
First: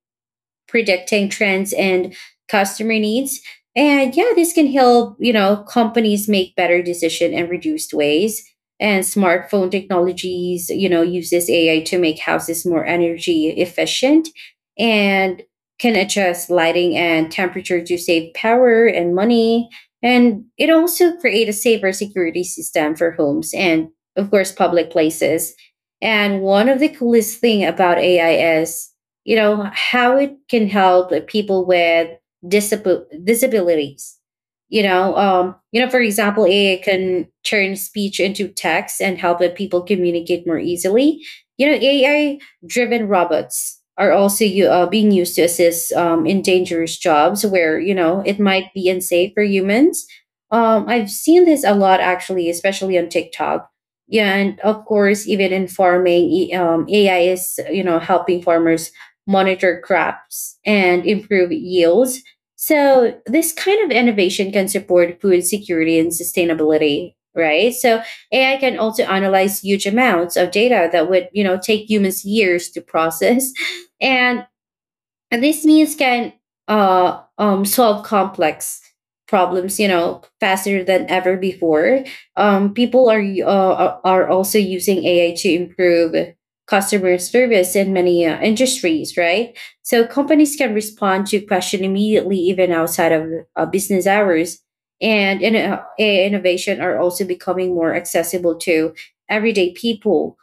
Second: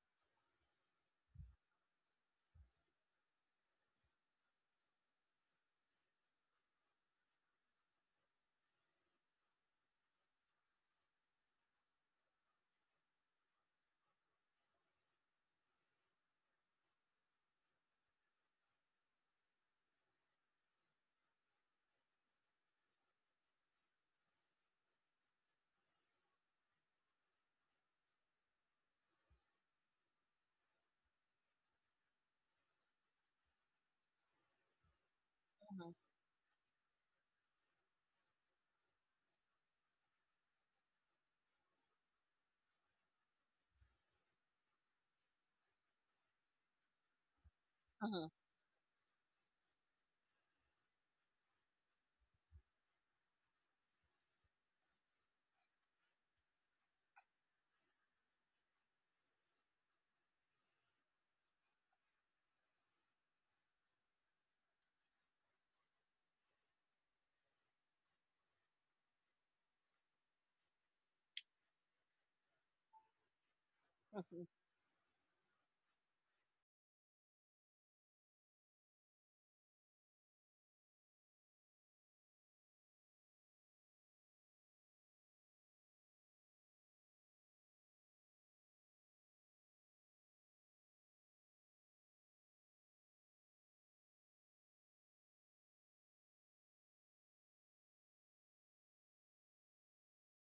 predicting trends and customer needs. And yeah, this can help, you know, companies make better decision and reduced waste. And smartphone technologies, you know, uses AI to make houses more energy efficient, and can adjust lighting and temperature to save power and money. And it also create a safer security system for homes and of course public places. And one of the coolest thing about AI is you know, how it can help people with disabilities. You know, for example, AI can turn speech into text and help the people communicate more easily. You know, AI-driven robots are also being used to assist in dangerous jobs where you know
mm-hmm,
it might be unsafe for humans. I've seen this a lot actually, especially on TikTok. Yeah, and of course, even in farming, AI is you know helping farmers monitor crops, and improve yields. So, this kind of innovation can support food security and sustainability, right? So, AI can also analyze huge amounts of data that would, you know, take humans years to process. And
mm-hmm.
these means can solve complex problems, you know, faster than ever before. People are also using AI to improve customer service in many industries, right? So companies can respond to question immediately, even outside of business hours. And AI innovation are also becoming more accessible to everyday people.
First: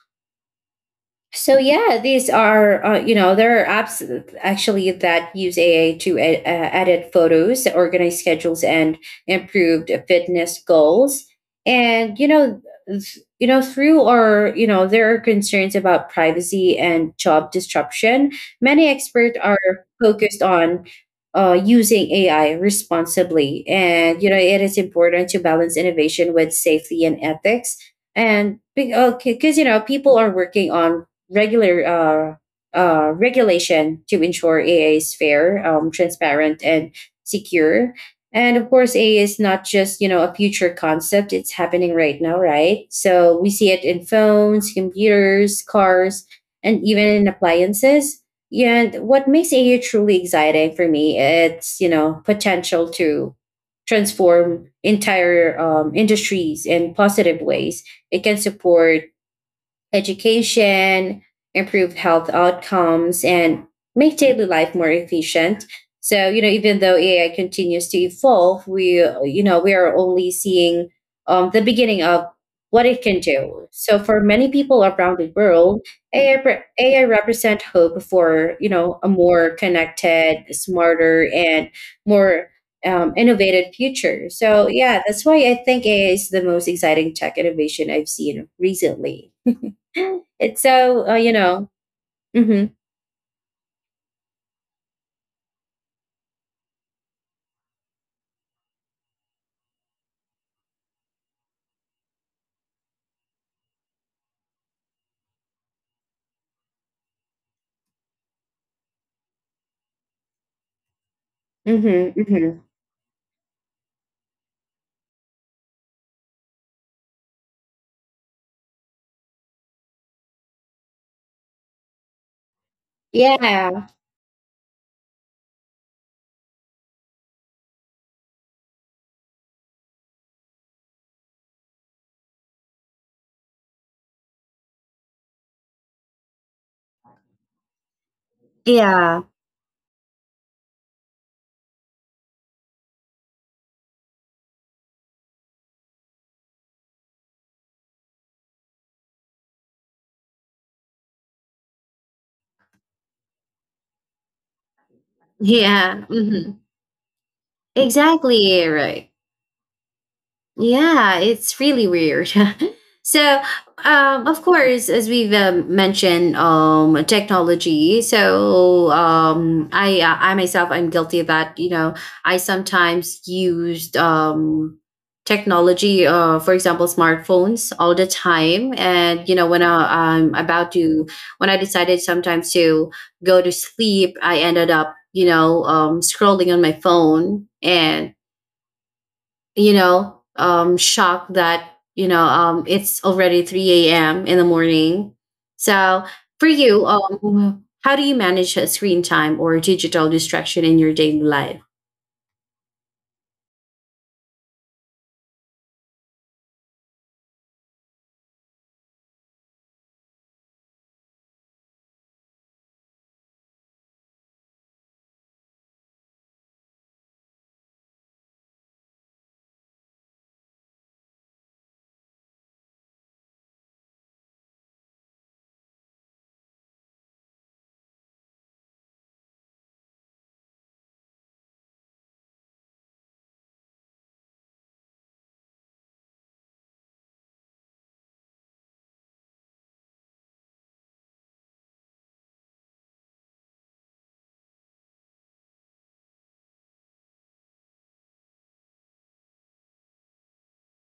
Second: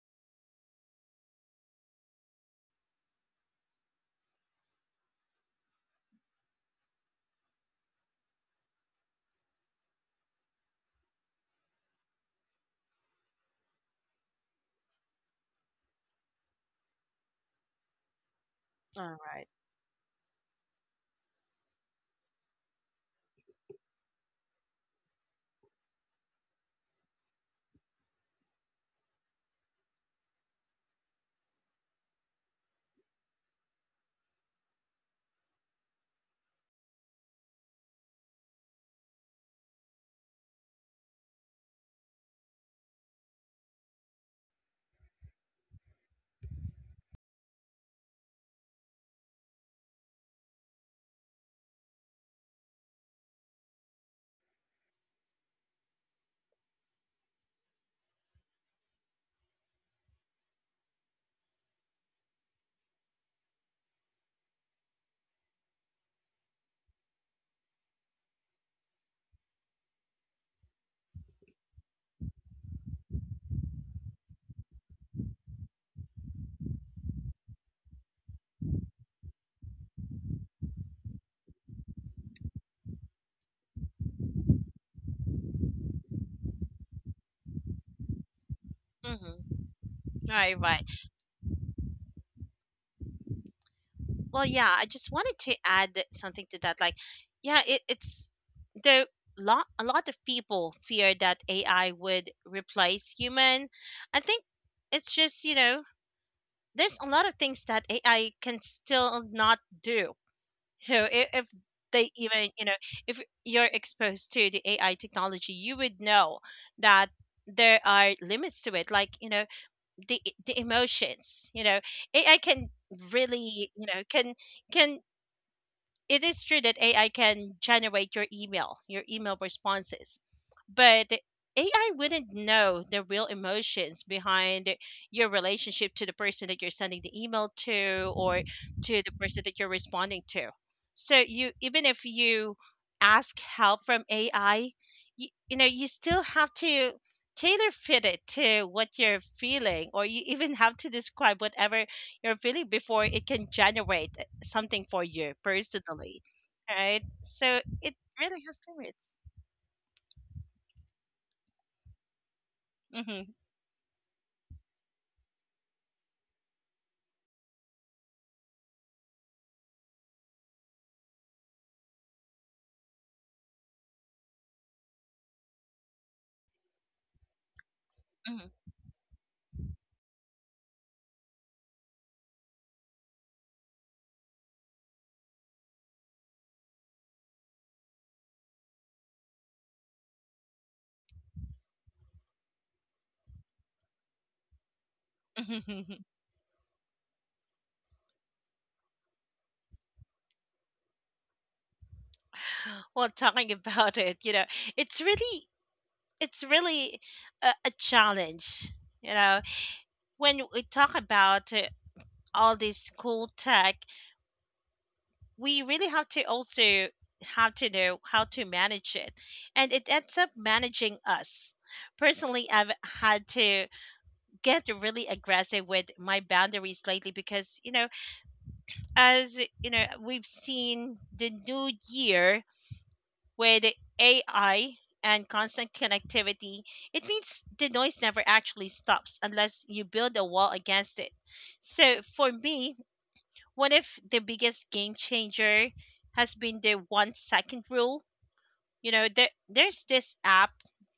So yeah, these are you know, there are apps actually that use AA to edit photos, organize schedules, and improved fitness goals. And you know, you know, through our you know there are concerns about privacy and job disruption. Many
All
experts
right.
are focused on using AI responsibly, and you know it is important to balance innovation with safety and ethics, and because you know people are working on regular regulation to ensure AI is fair, transparent, and secure. And of course, AI is not just you know a future concept; it's happening right now, right? So we see it in phones, computers, cars, and even in appliances. Yeah, and what makes AI truly exciting for me, it's you know potential to transform entire industries in positive ways. It can support education, improve health outcomes, and make daily life more efficient. So, you know, even though AI continues to evolve, we, you know, we are only seeing the beginning of what it can do. So, for many people around the world, AI represent hope for, you know, a more connected, smarter, and more innovative future. So, yeah, that's why I think AI is the most exciting tech innovation I've seen recently.
Mm-hmm. All
it's
right, right.
so you know. hmm
Well, yeah, I just wanted to add something to that. Like, yeah, it's there. Lot a lot of people fear that AI would replace human. I think it's just, you know, there's a lot of things that AI can still not do. You know, if
hmm
they, even, you
hmm
know, if you're exposed to the AI technology, you would know that there are limits to it. Like, you know, the the emotions. You know, AI can really,
Yeah.
you know, can it is true that AI can generate your email responses, but AI wouldn't know the real emotions behind your relationship to the person that you're sending the email to, or to the
Yeah.
person that you're responding to. So, you even if you ask help from AI, you still have to tailor fit it to what you're feeling, or you even have to describe whatever your feeling before it can generate something for you
Yeah.
personally, right? So it really has
Exactly
limits.
right. Yeah, it's really weird.
Mm-hmm.
so, of course, as we've mentioned, technology. So, I myself, I'm guilty of that. You know, I sometimes used technology, for example, smartphones all the
Hmm,
time. And you know, when I'm about to, when I decided sometimes to go to sleep, I ended up, you know, scrolling on my phone and you know, shocked that, you know, it's already 3 a.m. in the morning.
hmm.
So for you, how do you manage screen time or digital distraction in your daily life?
Well, talking about it, you know, it's really it's really a, challenge. You know, when we talk about all this cool tech, we really have to also have to know how to manage it, and it ends up managing us. Personally, I've had to get really aggressive with my boundaries lately, because as you know, we've seen the new year with AI and constant connectivity. It means the noise never actually stops unless you build a wall against it. So for me, one of the biggest game changer has been the one second rule. You know, there's this app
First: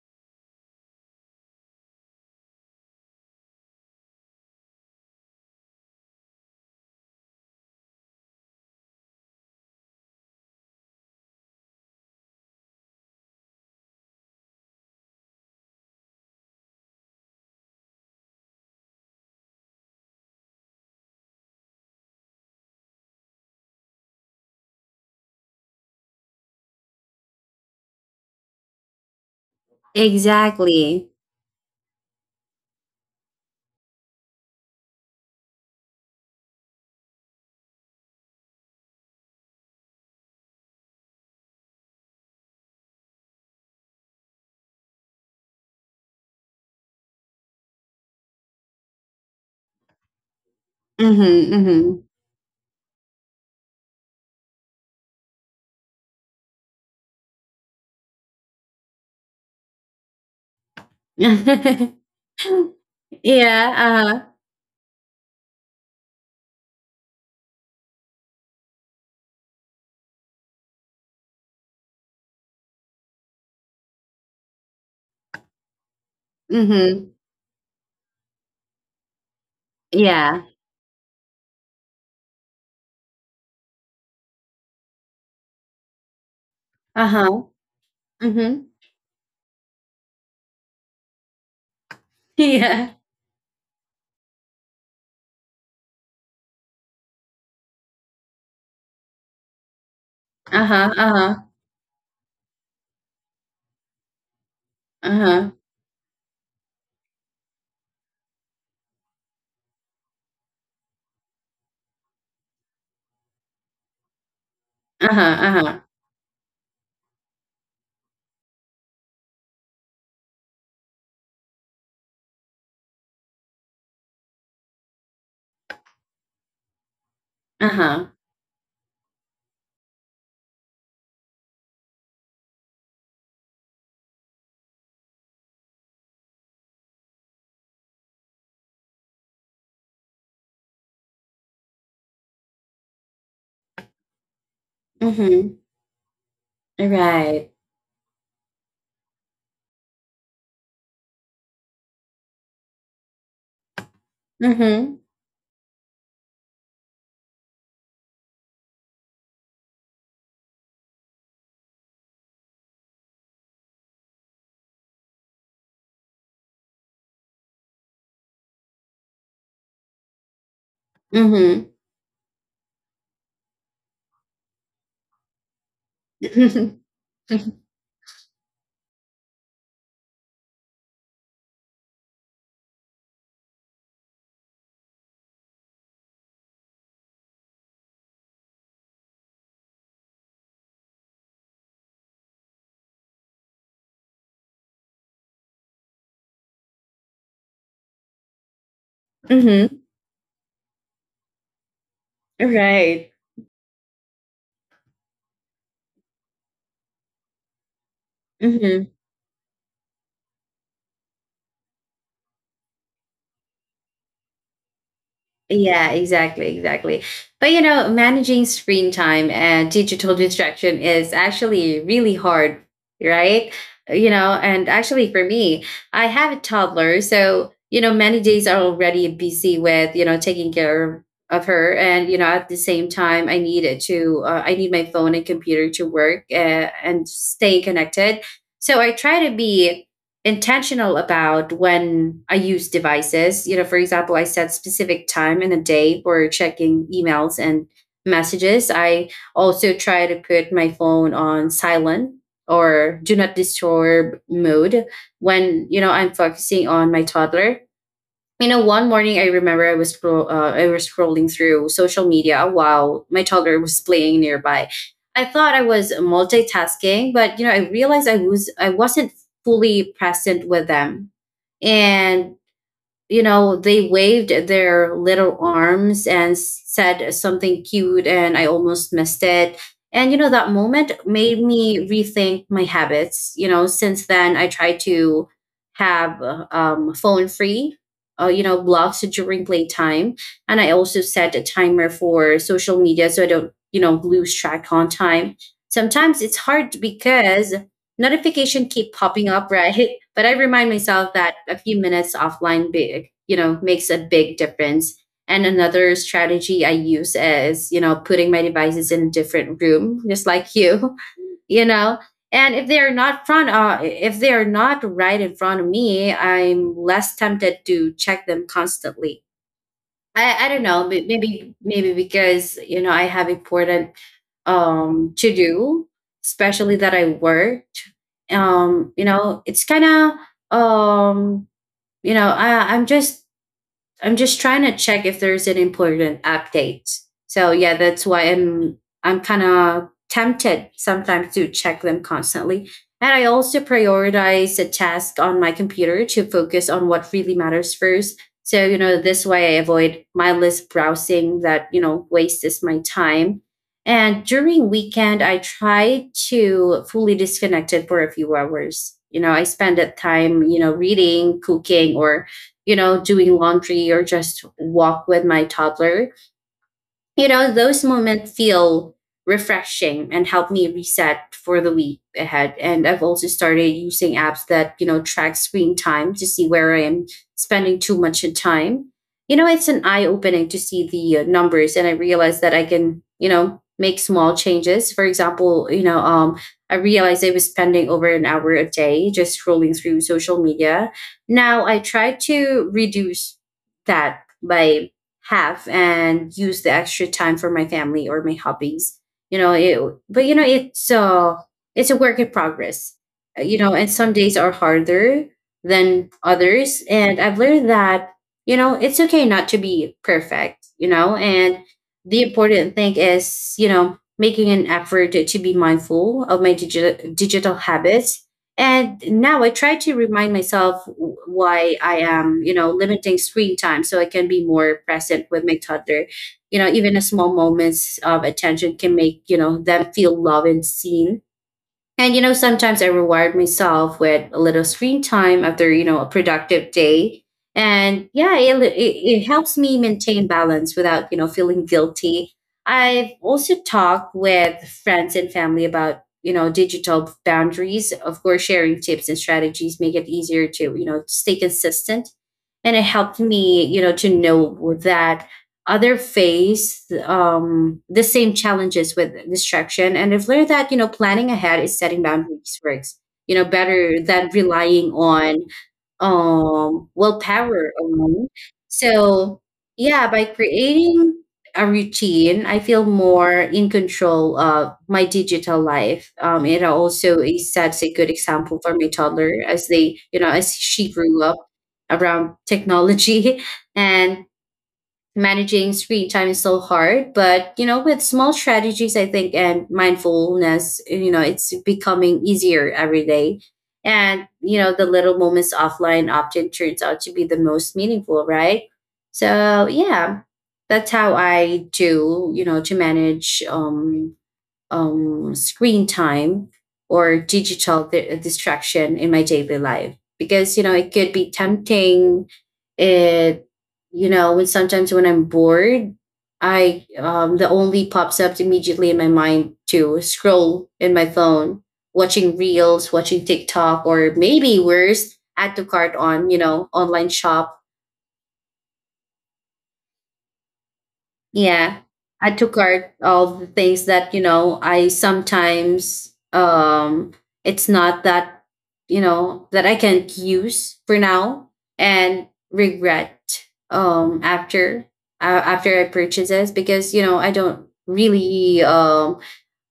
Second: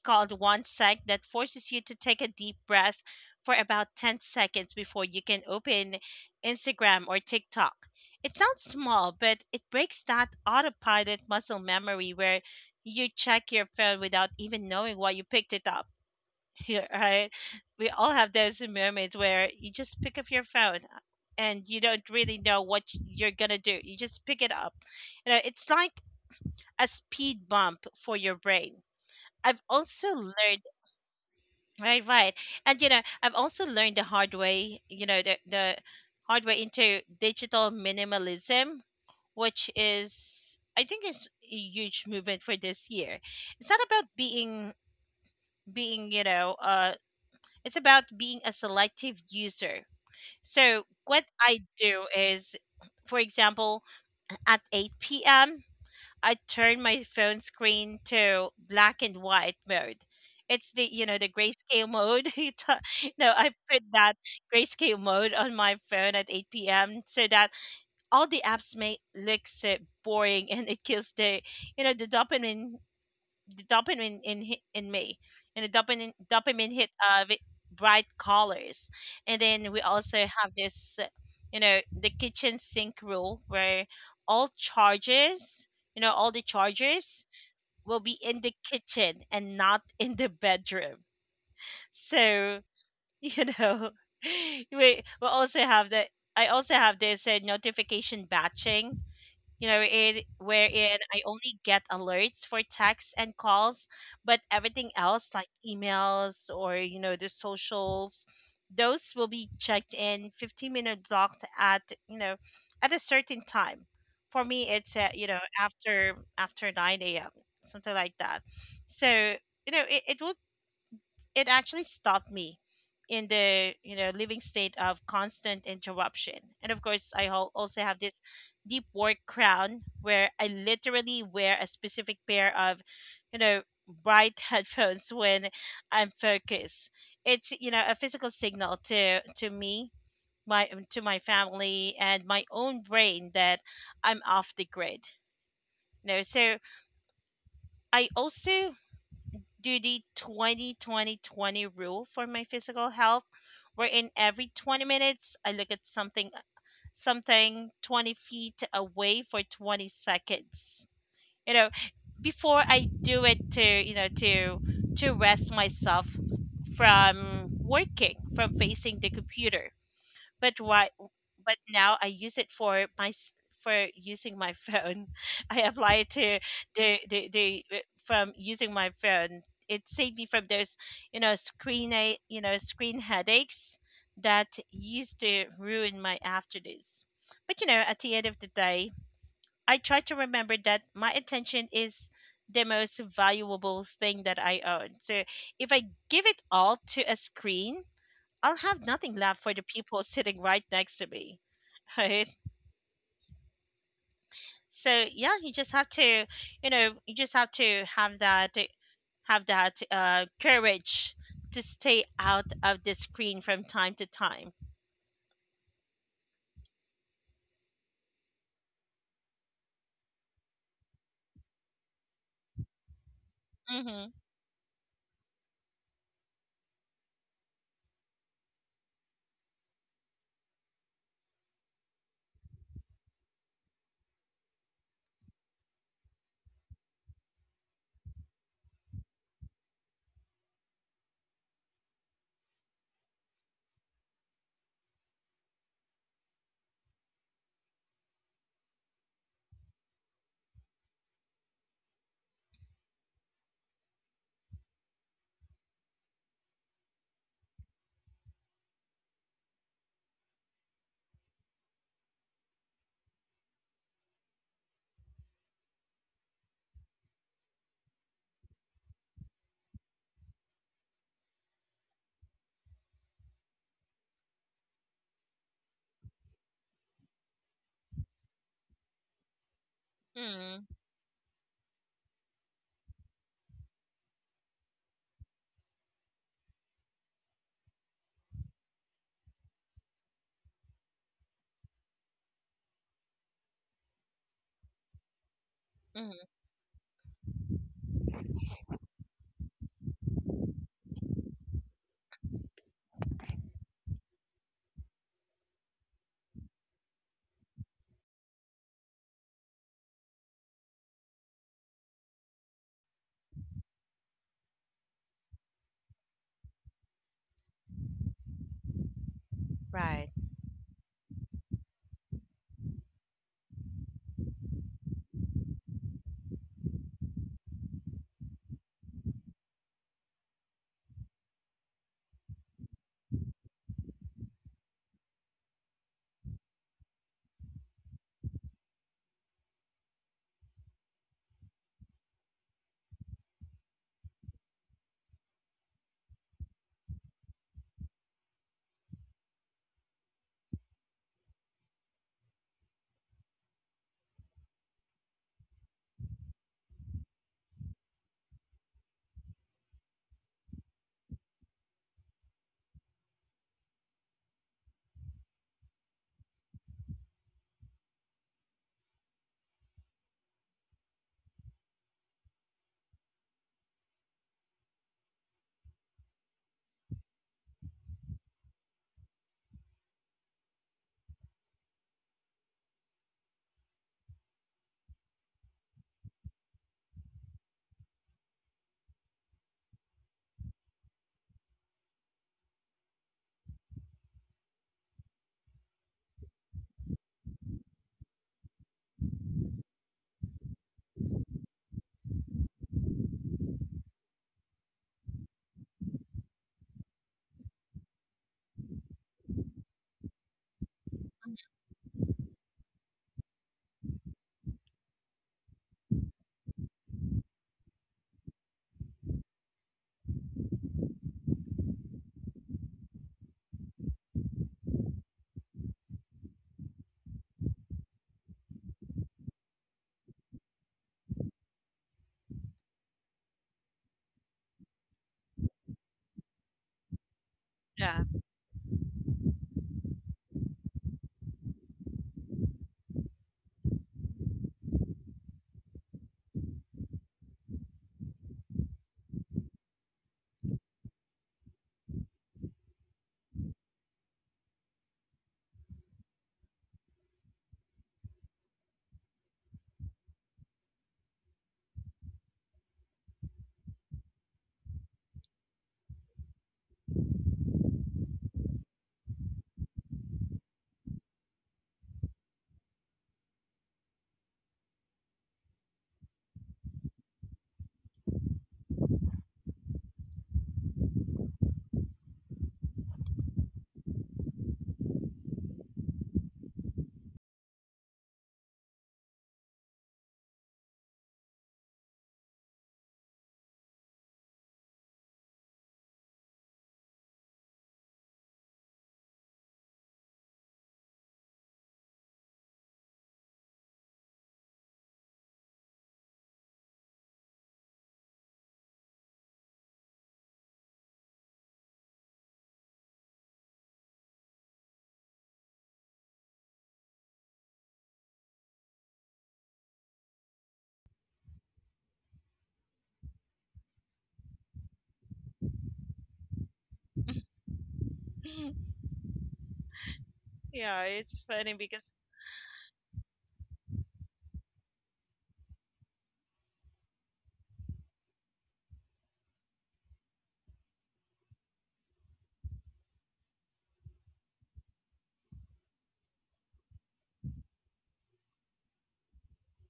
called One Sec that forces you to take a deep breath for about 10 seconds before you can open Instagram or TikTok. It sounds small, but it breaks that autopilot muscle memory where you check your phone without even knowing why you picked it up. Yeah, right? We all have those moments where you just pick up your phone, and you don't really know what you're going to do. You just pick it up. You know, it's like a speed bump for your brain. I've also learned
Exactly.
Right, right. And, you know, I've also learned the hard way. You know, the hard way into digital minimalism, which is I think is a huge movement for this year. It's not about being you know, uh, it's about being a selective user. So what I
Mm-hmm,
do is, for example, at 8 p.m. I turn my phone screen to black and white mode. It's the
mm-hmm.
grayscale mode. No, I put
Yeah.
that
Uh-huh.
grayscale mode on my phone at 8 p.m. so that all the apps may look so boring and it kills the you know the dopamine, the dopamine in me, and the dopamine hit
Mm-hmm.
bright colors. And then we also
Yeah.
have this, you know, the kitchen sink rule where all chargers all the chargers
Uh-huh.
will be in the
Mm-hmm.
kitchen and not in the bedroom. So
Yeah.
you know we also have the I also have this notification batching, you know, it
Uh-huh.
wherein I
Uh-huh.
only get alerts for texts and calls, but everything else
Uh-huh.
like emails or, you know, the socials, those will be checked in 15-minute blocked at you know at a certain time. For me, it's,
Uh-huh. Uh-huh.
after 9 a.m., something like that. So, you know, it actually stopped me in the, living state of constant interruption. And of course, I also have
Uh-huh.
this deep work crown where I literally wear a specific pair of, you know bright headphones when I'm focused. It's, a physical signal to me, my to my family and my own brain that I'm off the grid.
Mm-hmm.
You know, so
Right.
I also do the 20 20 20 rule for my physical health, wherein every 20
Mm-hmm.
minutes I look at something 20 feet away for 20 seconds, you know, before I do it to, you know to rest myself from working from facing the computer. but why but now I use it for my for using my phone. I apply it to
Mm-hmm.
the from using my phone. It saved me from those you know screen a you know screen headaches that used to ruin my afternoons. But, you know, at the end of the day, I try to remember that my attention is the most valuable thing that I own. So if I give it all to a screen, I'll have nothing left for the
Mm-hmm.
people sitting right next to me. Right?
Right.
So yeah, you just have to, you know, you just have to have that
Mm-hmm.
have that courage to stay out of the screen from time to time.
Yeah, exactly, exactly. But you know, managing screen time and digital distraction is actually really hard, right?
Mm-hmm.
You know, and actually for me, I have a toddler, so you know, many days are already busy with you know taking care of her, and you know, at the same time, I need my phone and computer to work and stay connected. So I try to be intentional about when I use devices. You know, for example, I set specific time in the day for checking emails and messages. I also try to put my phone on silent or do not disturb mode when you know I'm focusing on my toddler. You know, one morning I remember I was scrolling through social media while my toddler was playing nearby. I thought I was multitasking, but you know, I realized I wasn't fully present with them. And you know, they waved their little arms and said something cute, and I almost missed it. And, you know, that
Mm-hmm.
moment made me rethink my habits. You know, since then, I try to have phone free, you know, blocks during playtime. And I also set a timer for social media so I don't, you know, lose track on time.
Hmm.
Sometimes it's hard because notification keep popping up, right? But I remind myself that a few minutes offline big, you know, makes a big difference. And another strategy I use is, you know, putting my devices in a different room, just like you, you know. And if they are not right in front of me, I'm less tempted to check them constantly.
Right.
I don't know, maybe because you know I have important to do, especially that I worked. You know, it's kind of um, you know, I'm just trying to check if there's an important update. So yeah, that's why I'm kind of tempted sometimes to check them constantly. And I also prioritize a task on my computer to focus on what really matters first. So, you know, this way I avoid mindless browsing that, you know, wastes my time. And during weekend, I try to fully disconnect it for a few hours. You know, I spend that time, you know, reading, cooking, or you know, doing laundry or just walk with my toddler. You know, those moments feel refreshing and help me reset for the week ahead. And I've also started using apps that, you know, track screen time to see where I am spending too much in time. You know, it's an eye opening to see the numbers and I realize that I can, you know, make small changes. For example, you know, I realized I was spending over an hour a day just scrolling through social media. Now I try to reduce that by have and use the extra time for my family or my hobbies. You know, it, but you know, it's a work in progress. You know, and some days are harder than others. And I've learned that, you know, it's okay not to be perfect, you know, and the important thing is, you know, making an effort to be mindful of my digital habits. And now I try to remind myself why I am you know limiting screen time so I can be more present with my toddler. You know, even a small moments of attention can make you know them feel loved and seen. And you know, sometimes I reward myself with a little screen time after you know a productive day,
Yeah.
and yeah, it helps me maintain balance without you know feeling guilty. I've also talked with friends and family about you know digital boundaries. Of course, sharing tips and strategies make it easier to you know stay consistent, and it helped me you know to know that other face the same challenges with distraction. And I've learned that you know planning ahead is setting boundaries works you know better than relying on willpower alone. So yeah, by creating a routine I feel more in control of my digital life. It also sets a good example for my toddler as they you know as she grew up around technology and managing screen time is so hard, but you know with small strategies I think and mindfulness you know it's becoming easier every day. And you know the little moments offline often turns out to be the most meaningful, right? So yeah, that's how I do you know to manage screen time or digital distraction in my daily life, because you know it could be tempting. It You know, when sometimes when I'm bored, I the only pops up immediately in my mind to scroll in my phone, watching reels, watching TikTok, or maybe worse add to cart on you know online shop.
Yeah. It's funny
Yeah,
because
I took out all the things that you know. I sometimes it's not that you know that I can't use for now and regret after after I purchase this, because you know I don't really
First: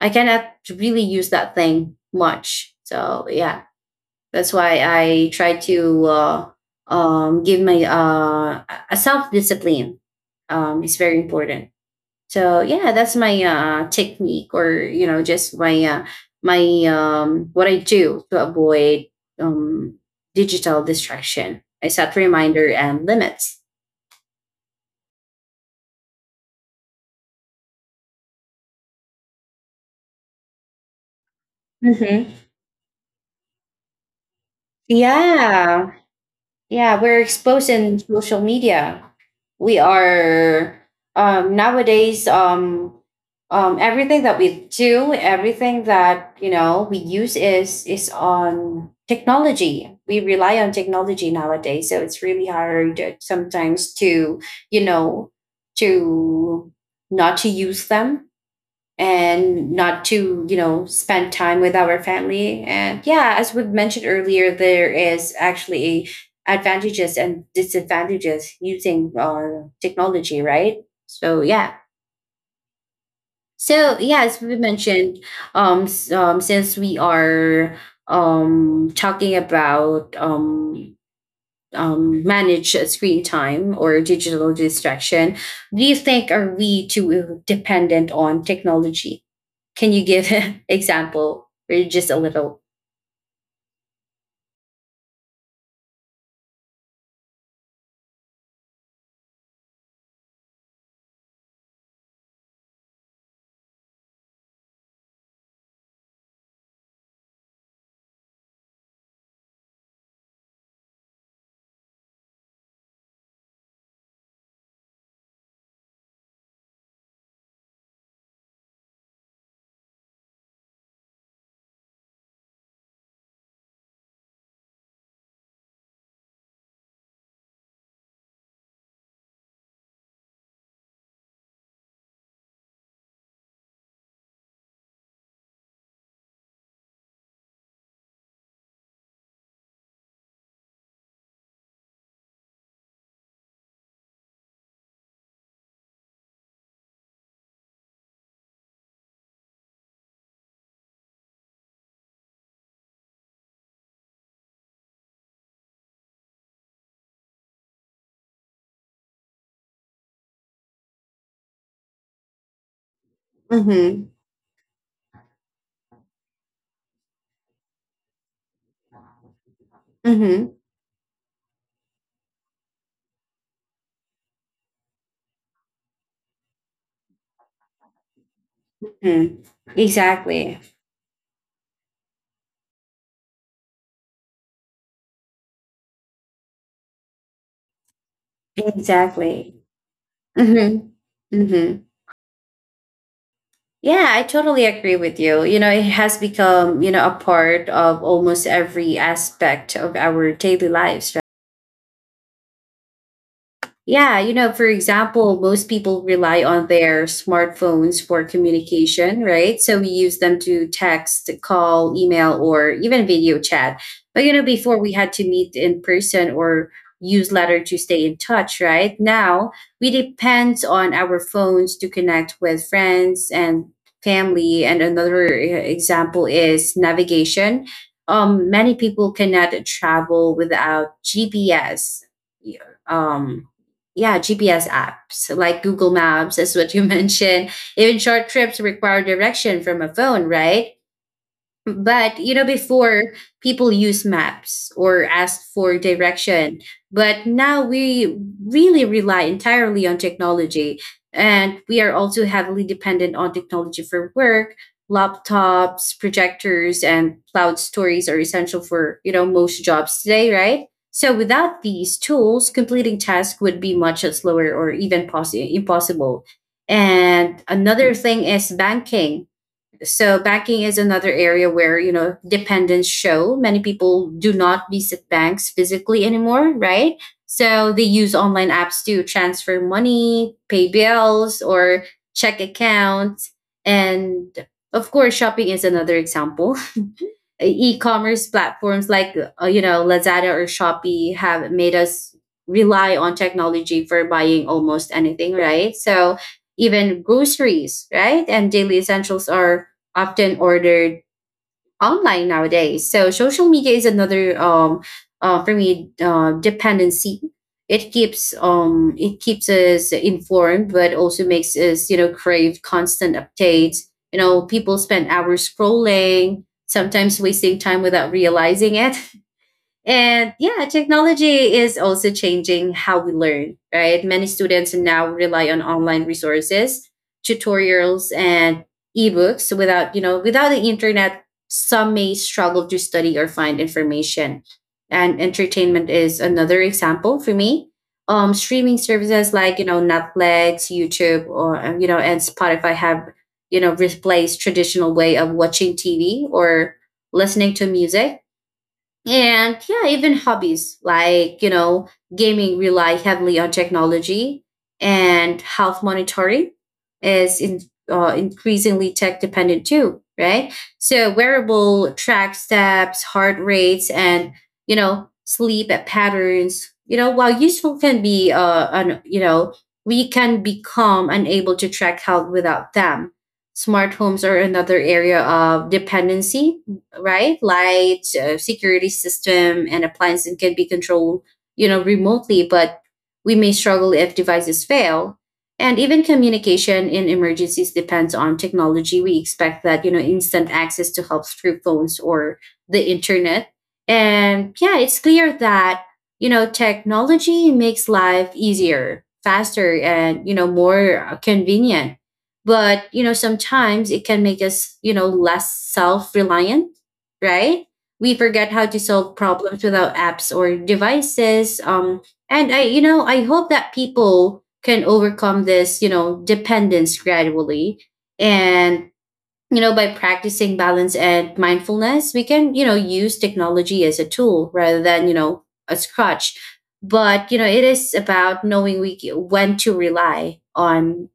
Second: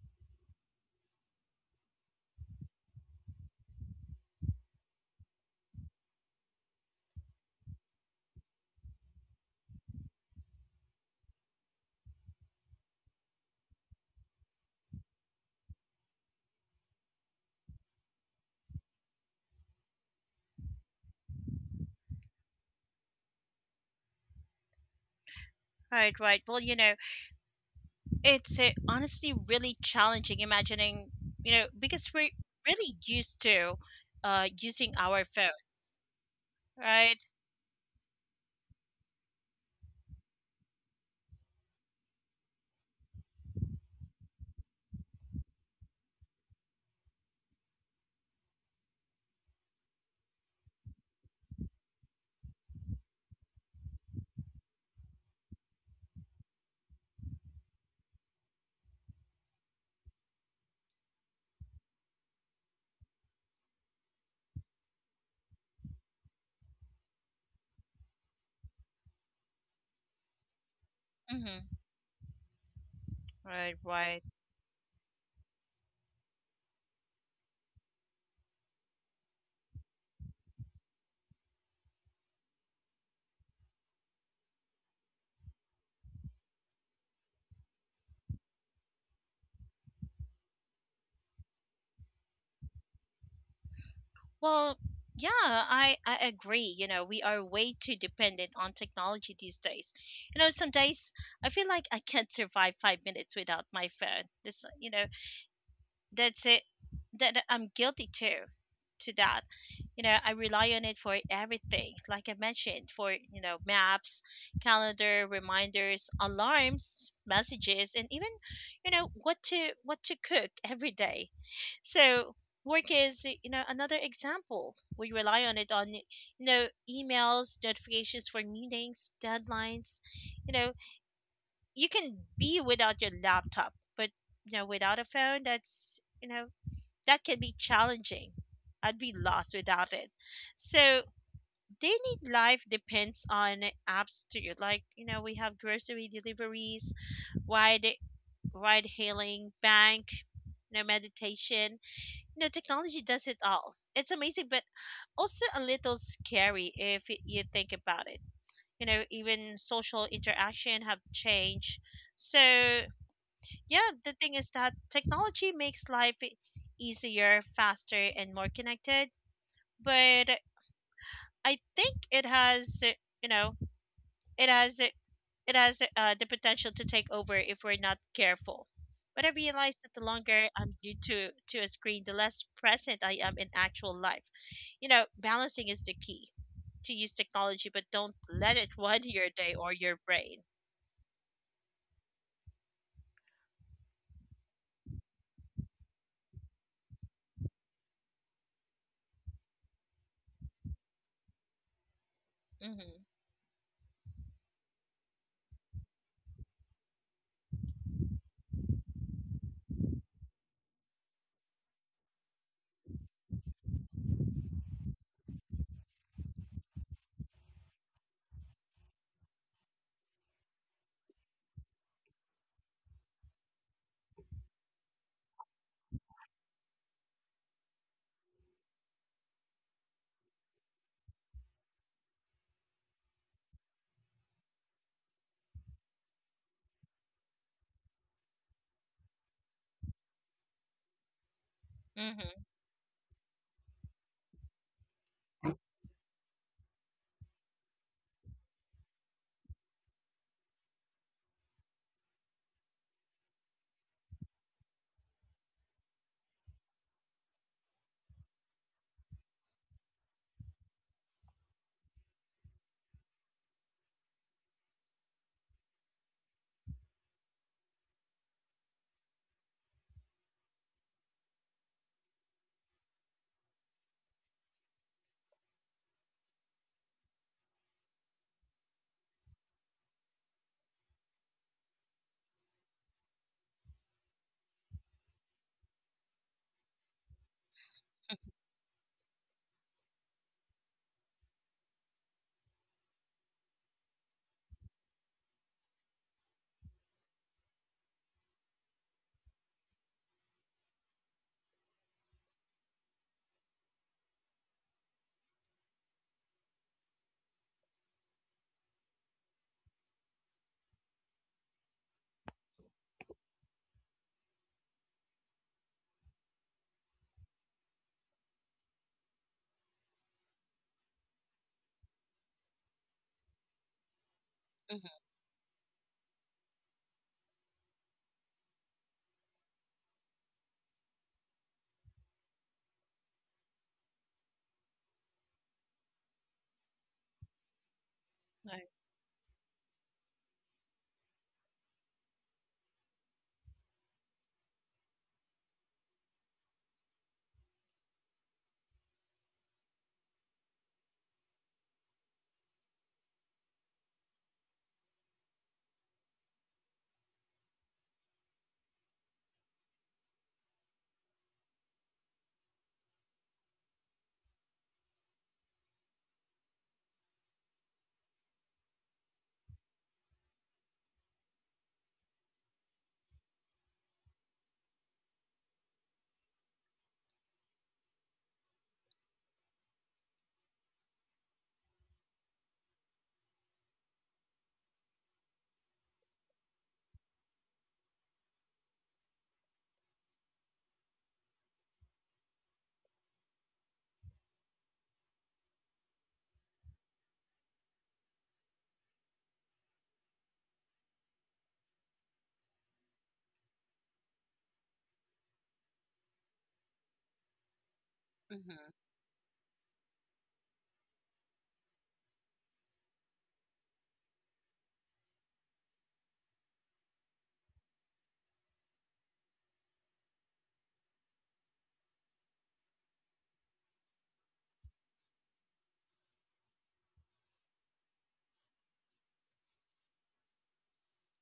I cannot really use that thing much. So yeah, that's why I try to give my a self discipline. Is very important. So yeah, that's my technique, or you know, just my what I do to avoid um, digital distraction. I set reminder and limits.
right, right. Well, you know, it's, honestly really challenging, imagining, you know, because we're
Mm-hmm.
really used to, using our phone,
Yeah. Yeah, we're
right?
exposed in social media. We are nowadays everything that we do, everything that you know we use is on technology. We rely on technology nowadays, so it's really hard sometimes to you know to not to use them and not to you know spend time with our family. And yeah, as we've mentioned earlier there is actually advantages and disadvantages using technology, right? So yeah,
Right,
so yeah
right.
as we mentioned since we are talking about manage screen time or digital distraction. Do you think are we too dependent on technology? Can you give an example or just a little?
Well, yeah, I agree. You know, we are way too dependent on technology these days. You know, some days I feel like I can't survive 5 minutes without my phone. This, you know, that's it, that I'm guilty too to that. You know, I rely on it for everything, like I mentioned, for, maps, calendar reminders, alarms, messages, and even, what to cook every day. So work is, you know, another example. We rely on it on you know, emails, notifications for meetings, deadlines. You know, you can be without your laptop, but, you know, without a phone, that's you know that can be challenging. I'd be lost without it. So daily life depends on apps too. Like, you know, we have grocery deliveries, ride ride hailing, bank, you know, meditation. You know, technology does it all. It's amazing, but also a little scary if you think about it. You know, even social interaction have changed. So yeah,
Mm-hmm.
the thing is that technology makes life easier, faster, and more connected. But
Mm-hmm.
I think you know, it has uh, it has the potential to take over if we're not careful. But I
Mm-hmm.
realize that the longer
Exactly.
I'm glued to a screen, the less present I am in actual life. You know, balancing is the key to use technology, but don't let it run your day
Exactly.
or your brain.
Mm-hmm. Mm-hmm. Yeah, I totally agree with you. You know, it has become, you know, a part of almost every aspect of our daily lives.
Mhm.
Yeah, you know, for example, most people rely on their smartphones for communication, right? So we use them to text, call, email, or even video chat. But, you know, before we had to meet in person or use letter to stay in touch, right? Now we depend on our phones to connect with friends and family. And another example is navigation. Many people cannot travel without GPS. Um, yeah, GPS apps like Google Maps is what you mentioned. Even short trips require direction from a phone, right? But you know,
Mhm.
before people use maps or ask for direction, but now we really rely entirely on technology, and we are also heavily dependent on technology for work. Laptops, projectors, and cloud stories are essential for you know most jobs today, right? So without these tools, completing tasks would be much slower or even possi impossible. And another thing is banking. So banking is another area where, you know, dependents show. Many people do not visit banks physically anymore, right? So they use online apps to transfer money, pay bills, or check accounts. And of course, shopping is another example. E-commerce platforms like you know Lazada or Shopee have made us rely on technology for buying almost anything, right? So even groceries, right? And daily essentials are often ordered online nowadays. So social media is another for me dependency. It keeps us informed, but also makes us you know crave constant updates. You know, people spend hours scrolling, sometimes wasting time without realizing it. And yeah, technology is also changing how we learn, right? Many students
Mhm.
now rely on online resources, tutorials, and ebooks. So without, without the internet, some may struggle to study or find information. And entertainment is another example for me.
Right.
Streaming services like, Netflix, YouTube, or, and Spotify have, replaced traditional way of watching TV or listening to music, and yeah, even hobbies like, gaming rely heavily on technology. And health monitoring is increasingly tech dependent too, right? So wearable track steps, heart rates, and, sleep patterns, while useful can be, we can become unable to track health without them. Smart homes are another area of dependency, right? Light, security system, and appliances can be controlled, remotely, but we may struggle if devices fail. And even communication in emergencies depends on technology. We expect that, instant access to help through phones or the internet. And yeah, it's clear that, technology makes life easier, faster, and, more convenient. But, sometimes it can make us, less self reliant, right? We forget how
Mhm.
to solve problems without apps or devices. And I hope that people can overcome this, dependence gradually. And, by practicing balance and mindfulness, we can, use technology as a tool rather than, a crutch. But, it is about knowing we, when to rely on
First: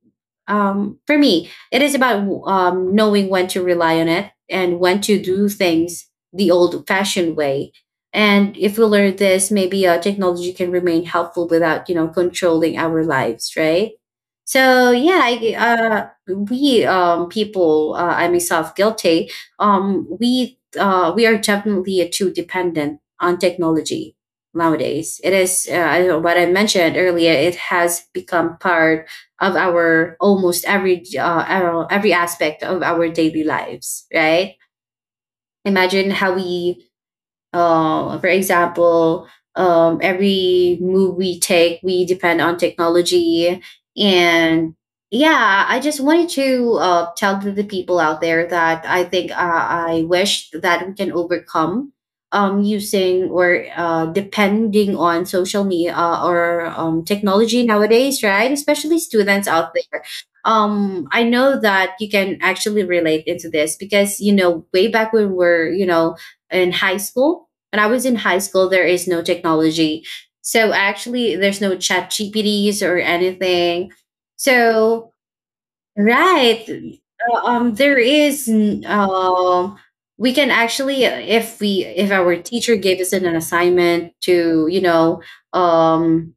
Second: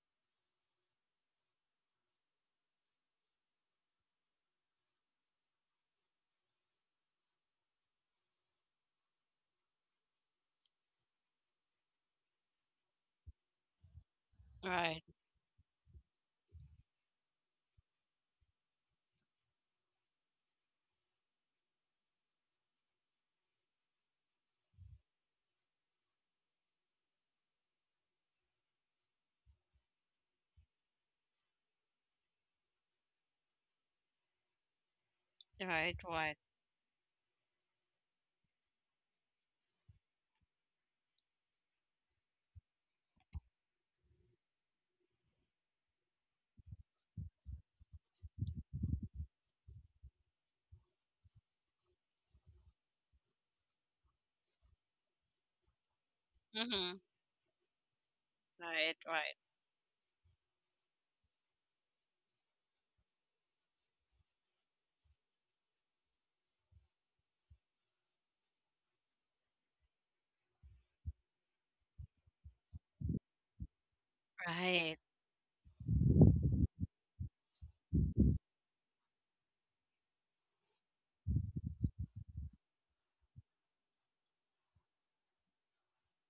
for me, it is about knowing when to rely on it and when to do things the old fashioned way. And if we learn this, maybe technology can remain helpful without, controlling our lives, right? So
Right.
yeah, I myself guilty. We are definitely too dependent on technology nowadays. It is, what I mentioned earlier, it has become part of our almost every aspect of our daily lives, right?
Right.
Imagine how
Right.
we for example, every move we take, we depend on technology. And yeah, I just wanted to tell to the people out there that I think I wish that we can overcome using or depending on social media or
Mhm.
technology nowadays, right? Especially
Right. Right.
students out there. I know that you can actually relate into this because, way back when in high school, when I was in high school, there is no technology. So actually, there's no chat GPTs or anything.
Right.
So, right. uh, Um, there is, n- um, we can actually, if our teacher gave us an assignment to, um,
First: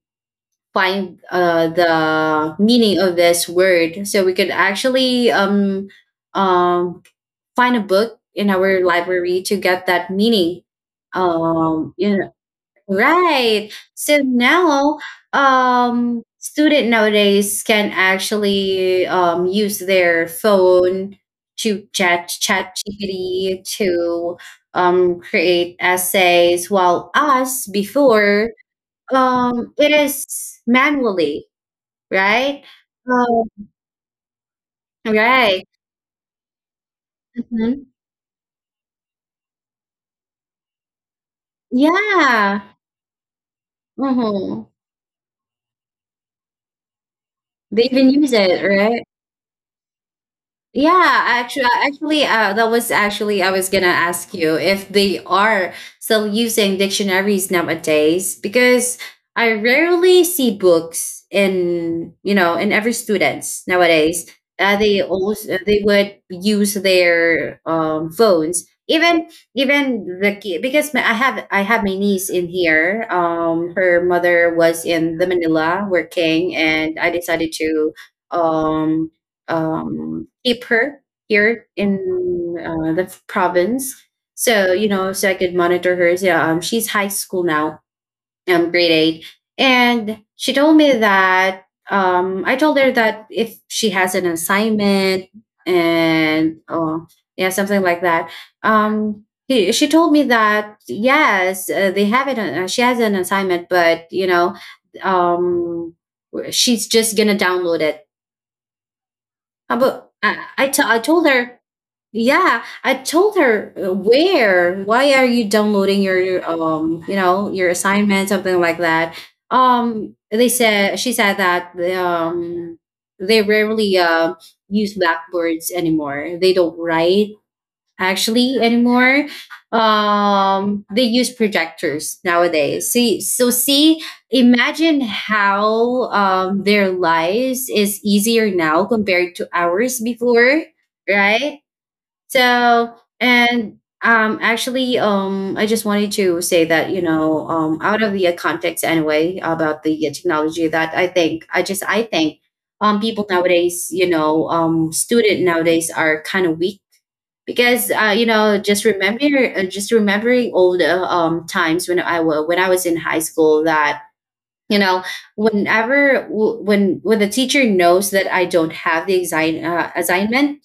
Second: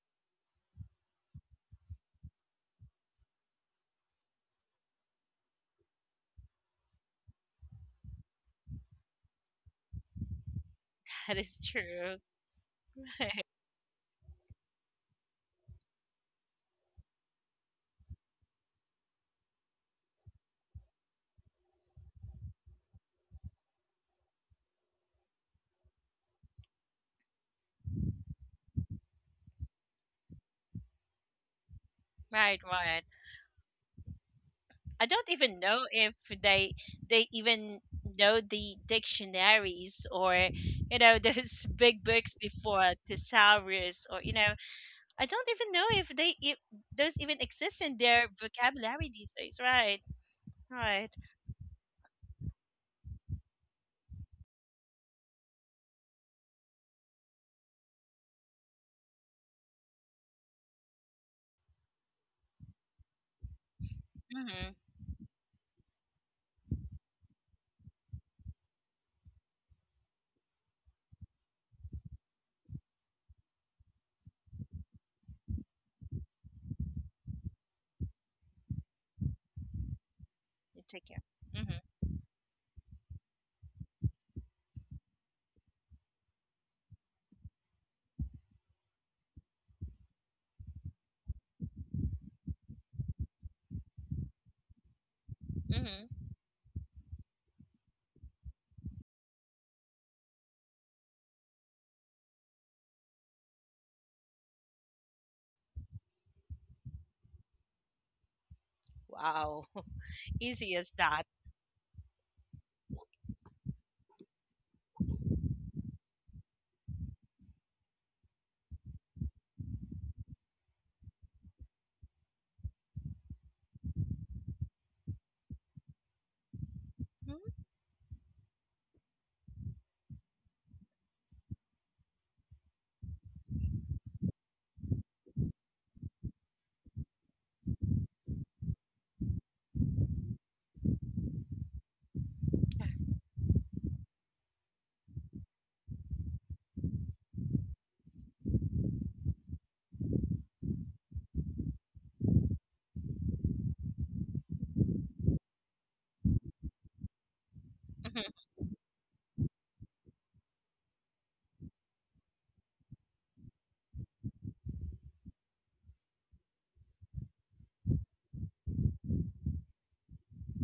find the meaning of this word, so we could actually, um, find a book in our library to get that meaning.
That is
um you
true.
know Right. So now, student nowadays can actually use their phone to chat GPT to create essays, while us before it is manually, right?
Right. Right.
Um,
I don't
right.
even know if they they
Mhm.
even know the dictionaries, or, you know, those big books
Yeah.
before, thesaurus, or, you know,
Hmm.
I don't even know if they if those even
They
exist in
even use
their
it, right?
vocabulary these days. Right,
Yeah,
right.
actually, that was actually I was gonna ask you if they are still using dictionaries nowadays because I rarely see books in, you know, in every students nowadays.
Mm-hmm.
They also they would use their phones, even even the because I have my niece in here. Her mother was in the Manila working, and I decided to um keep her
Take care.
here
Mm-hmm.
in the province. So you know, so I could monitor her. So, she's high school now, grade 8, and she told me that I told her that if she has an assignment
Mm-hmm.
and oh yeah, something like that. She told me that yes, they have it. She has an assignment, but you know, um, she's just gonna download it.
Wow,
But
easy as
I
that.
told her, yeah, I told her why are you downloading you know, your assignment, something like that. She said that, they rarely, use blackboards anymore. They don't write actually anymore. They use projectors nowadays. See, so see, imagine how their lives is easier now compared to ours before, right? So,
Mm-hmm.
and actually, I just wanted to say that you know, out of the context anyway about the technology that I think people nowadays, you know, student nowadays are kind of weak because you
Mm-hmm.
know just remembering old times when I wa when I was in high school that you know whenever when the teacher knows that I don't have the assignment,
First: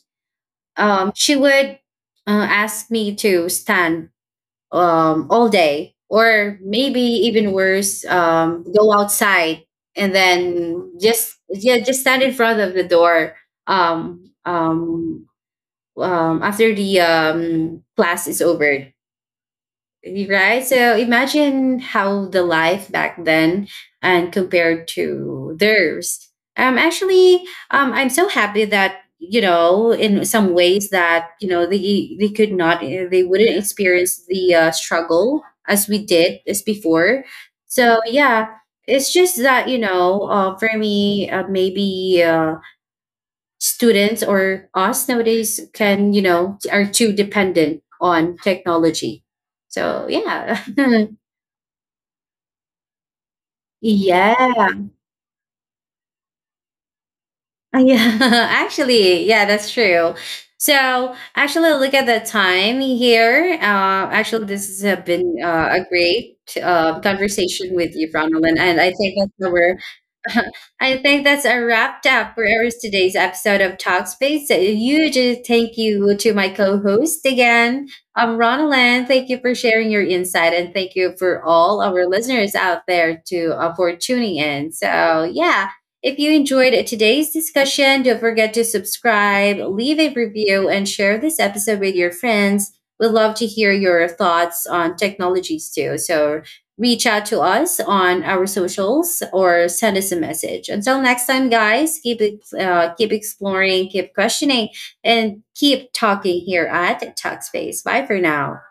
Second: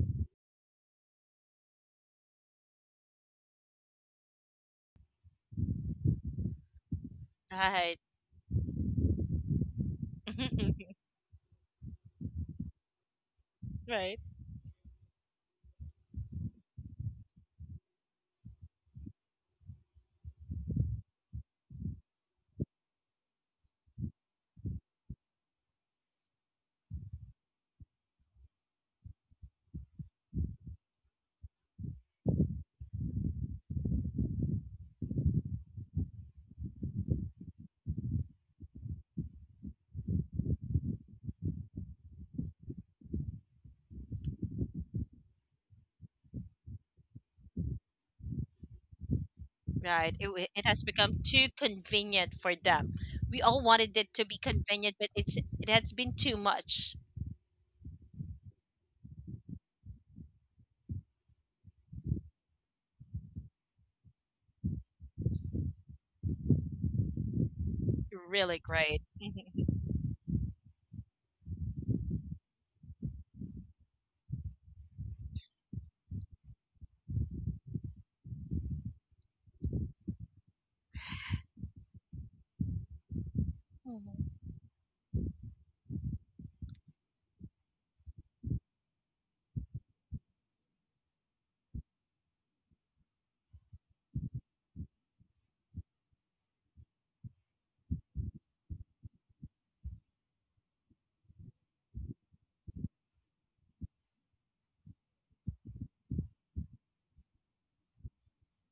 she would ask me to stand all day or maybe even
Right,
worse go outside and then just yeah just stand in front of the door
right,
um, um, after the class is over, right? So imagine how the life back then and compared to theirs. Actually, I'm so happy that you know, in some ways that you know they could not, they wouldn't experience the struggle as we did as before. So yeah, it's just that you know, for me, maybe. Students or us nowadays can you know are too dependent on technology, so
right. It wa-
yeah.
it has become too convenient for them. We all wanted it to be
yeah,
convenient, but it has been too much.
yeah. actually, yeah, that's true. So actually look at the time here, actually this has been a great conversation with you, Ronald,
Really
and I
great.
think that's where, I think that's a wrapped up for our today's episode of Talkspace. A huge thank you to my co-host again, Ronalan. Thank you for sharing your insight, and thank you for all our listeners out there to for tuning in. So yeah, if you enjoyed today's discussion, don't forget to subscribe, leave a review, and share this episode with your friends. We'd love to hear your thoughts on technologies too. So reach out to us on our socials or send us a message. Until next time, guys, keep exploring, keep questioning, and keep talking here at Talkspace. Bye for now.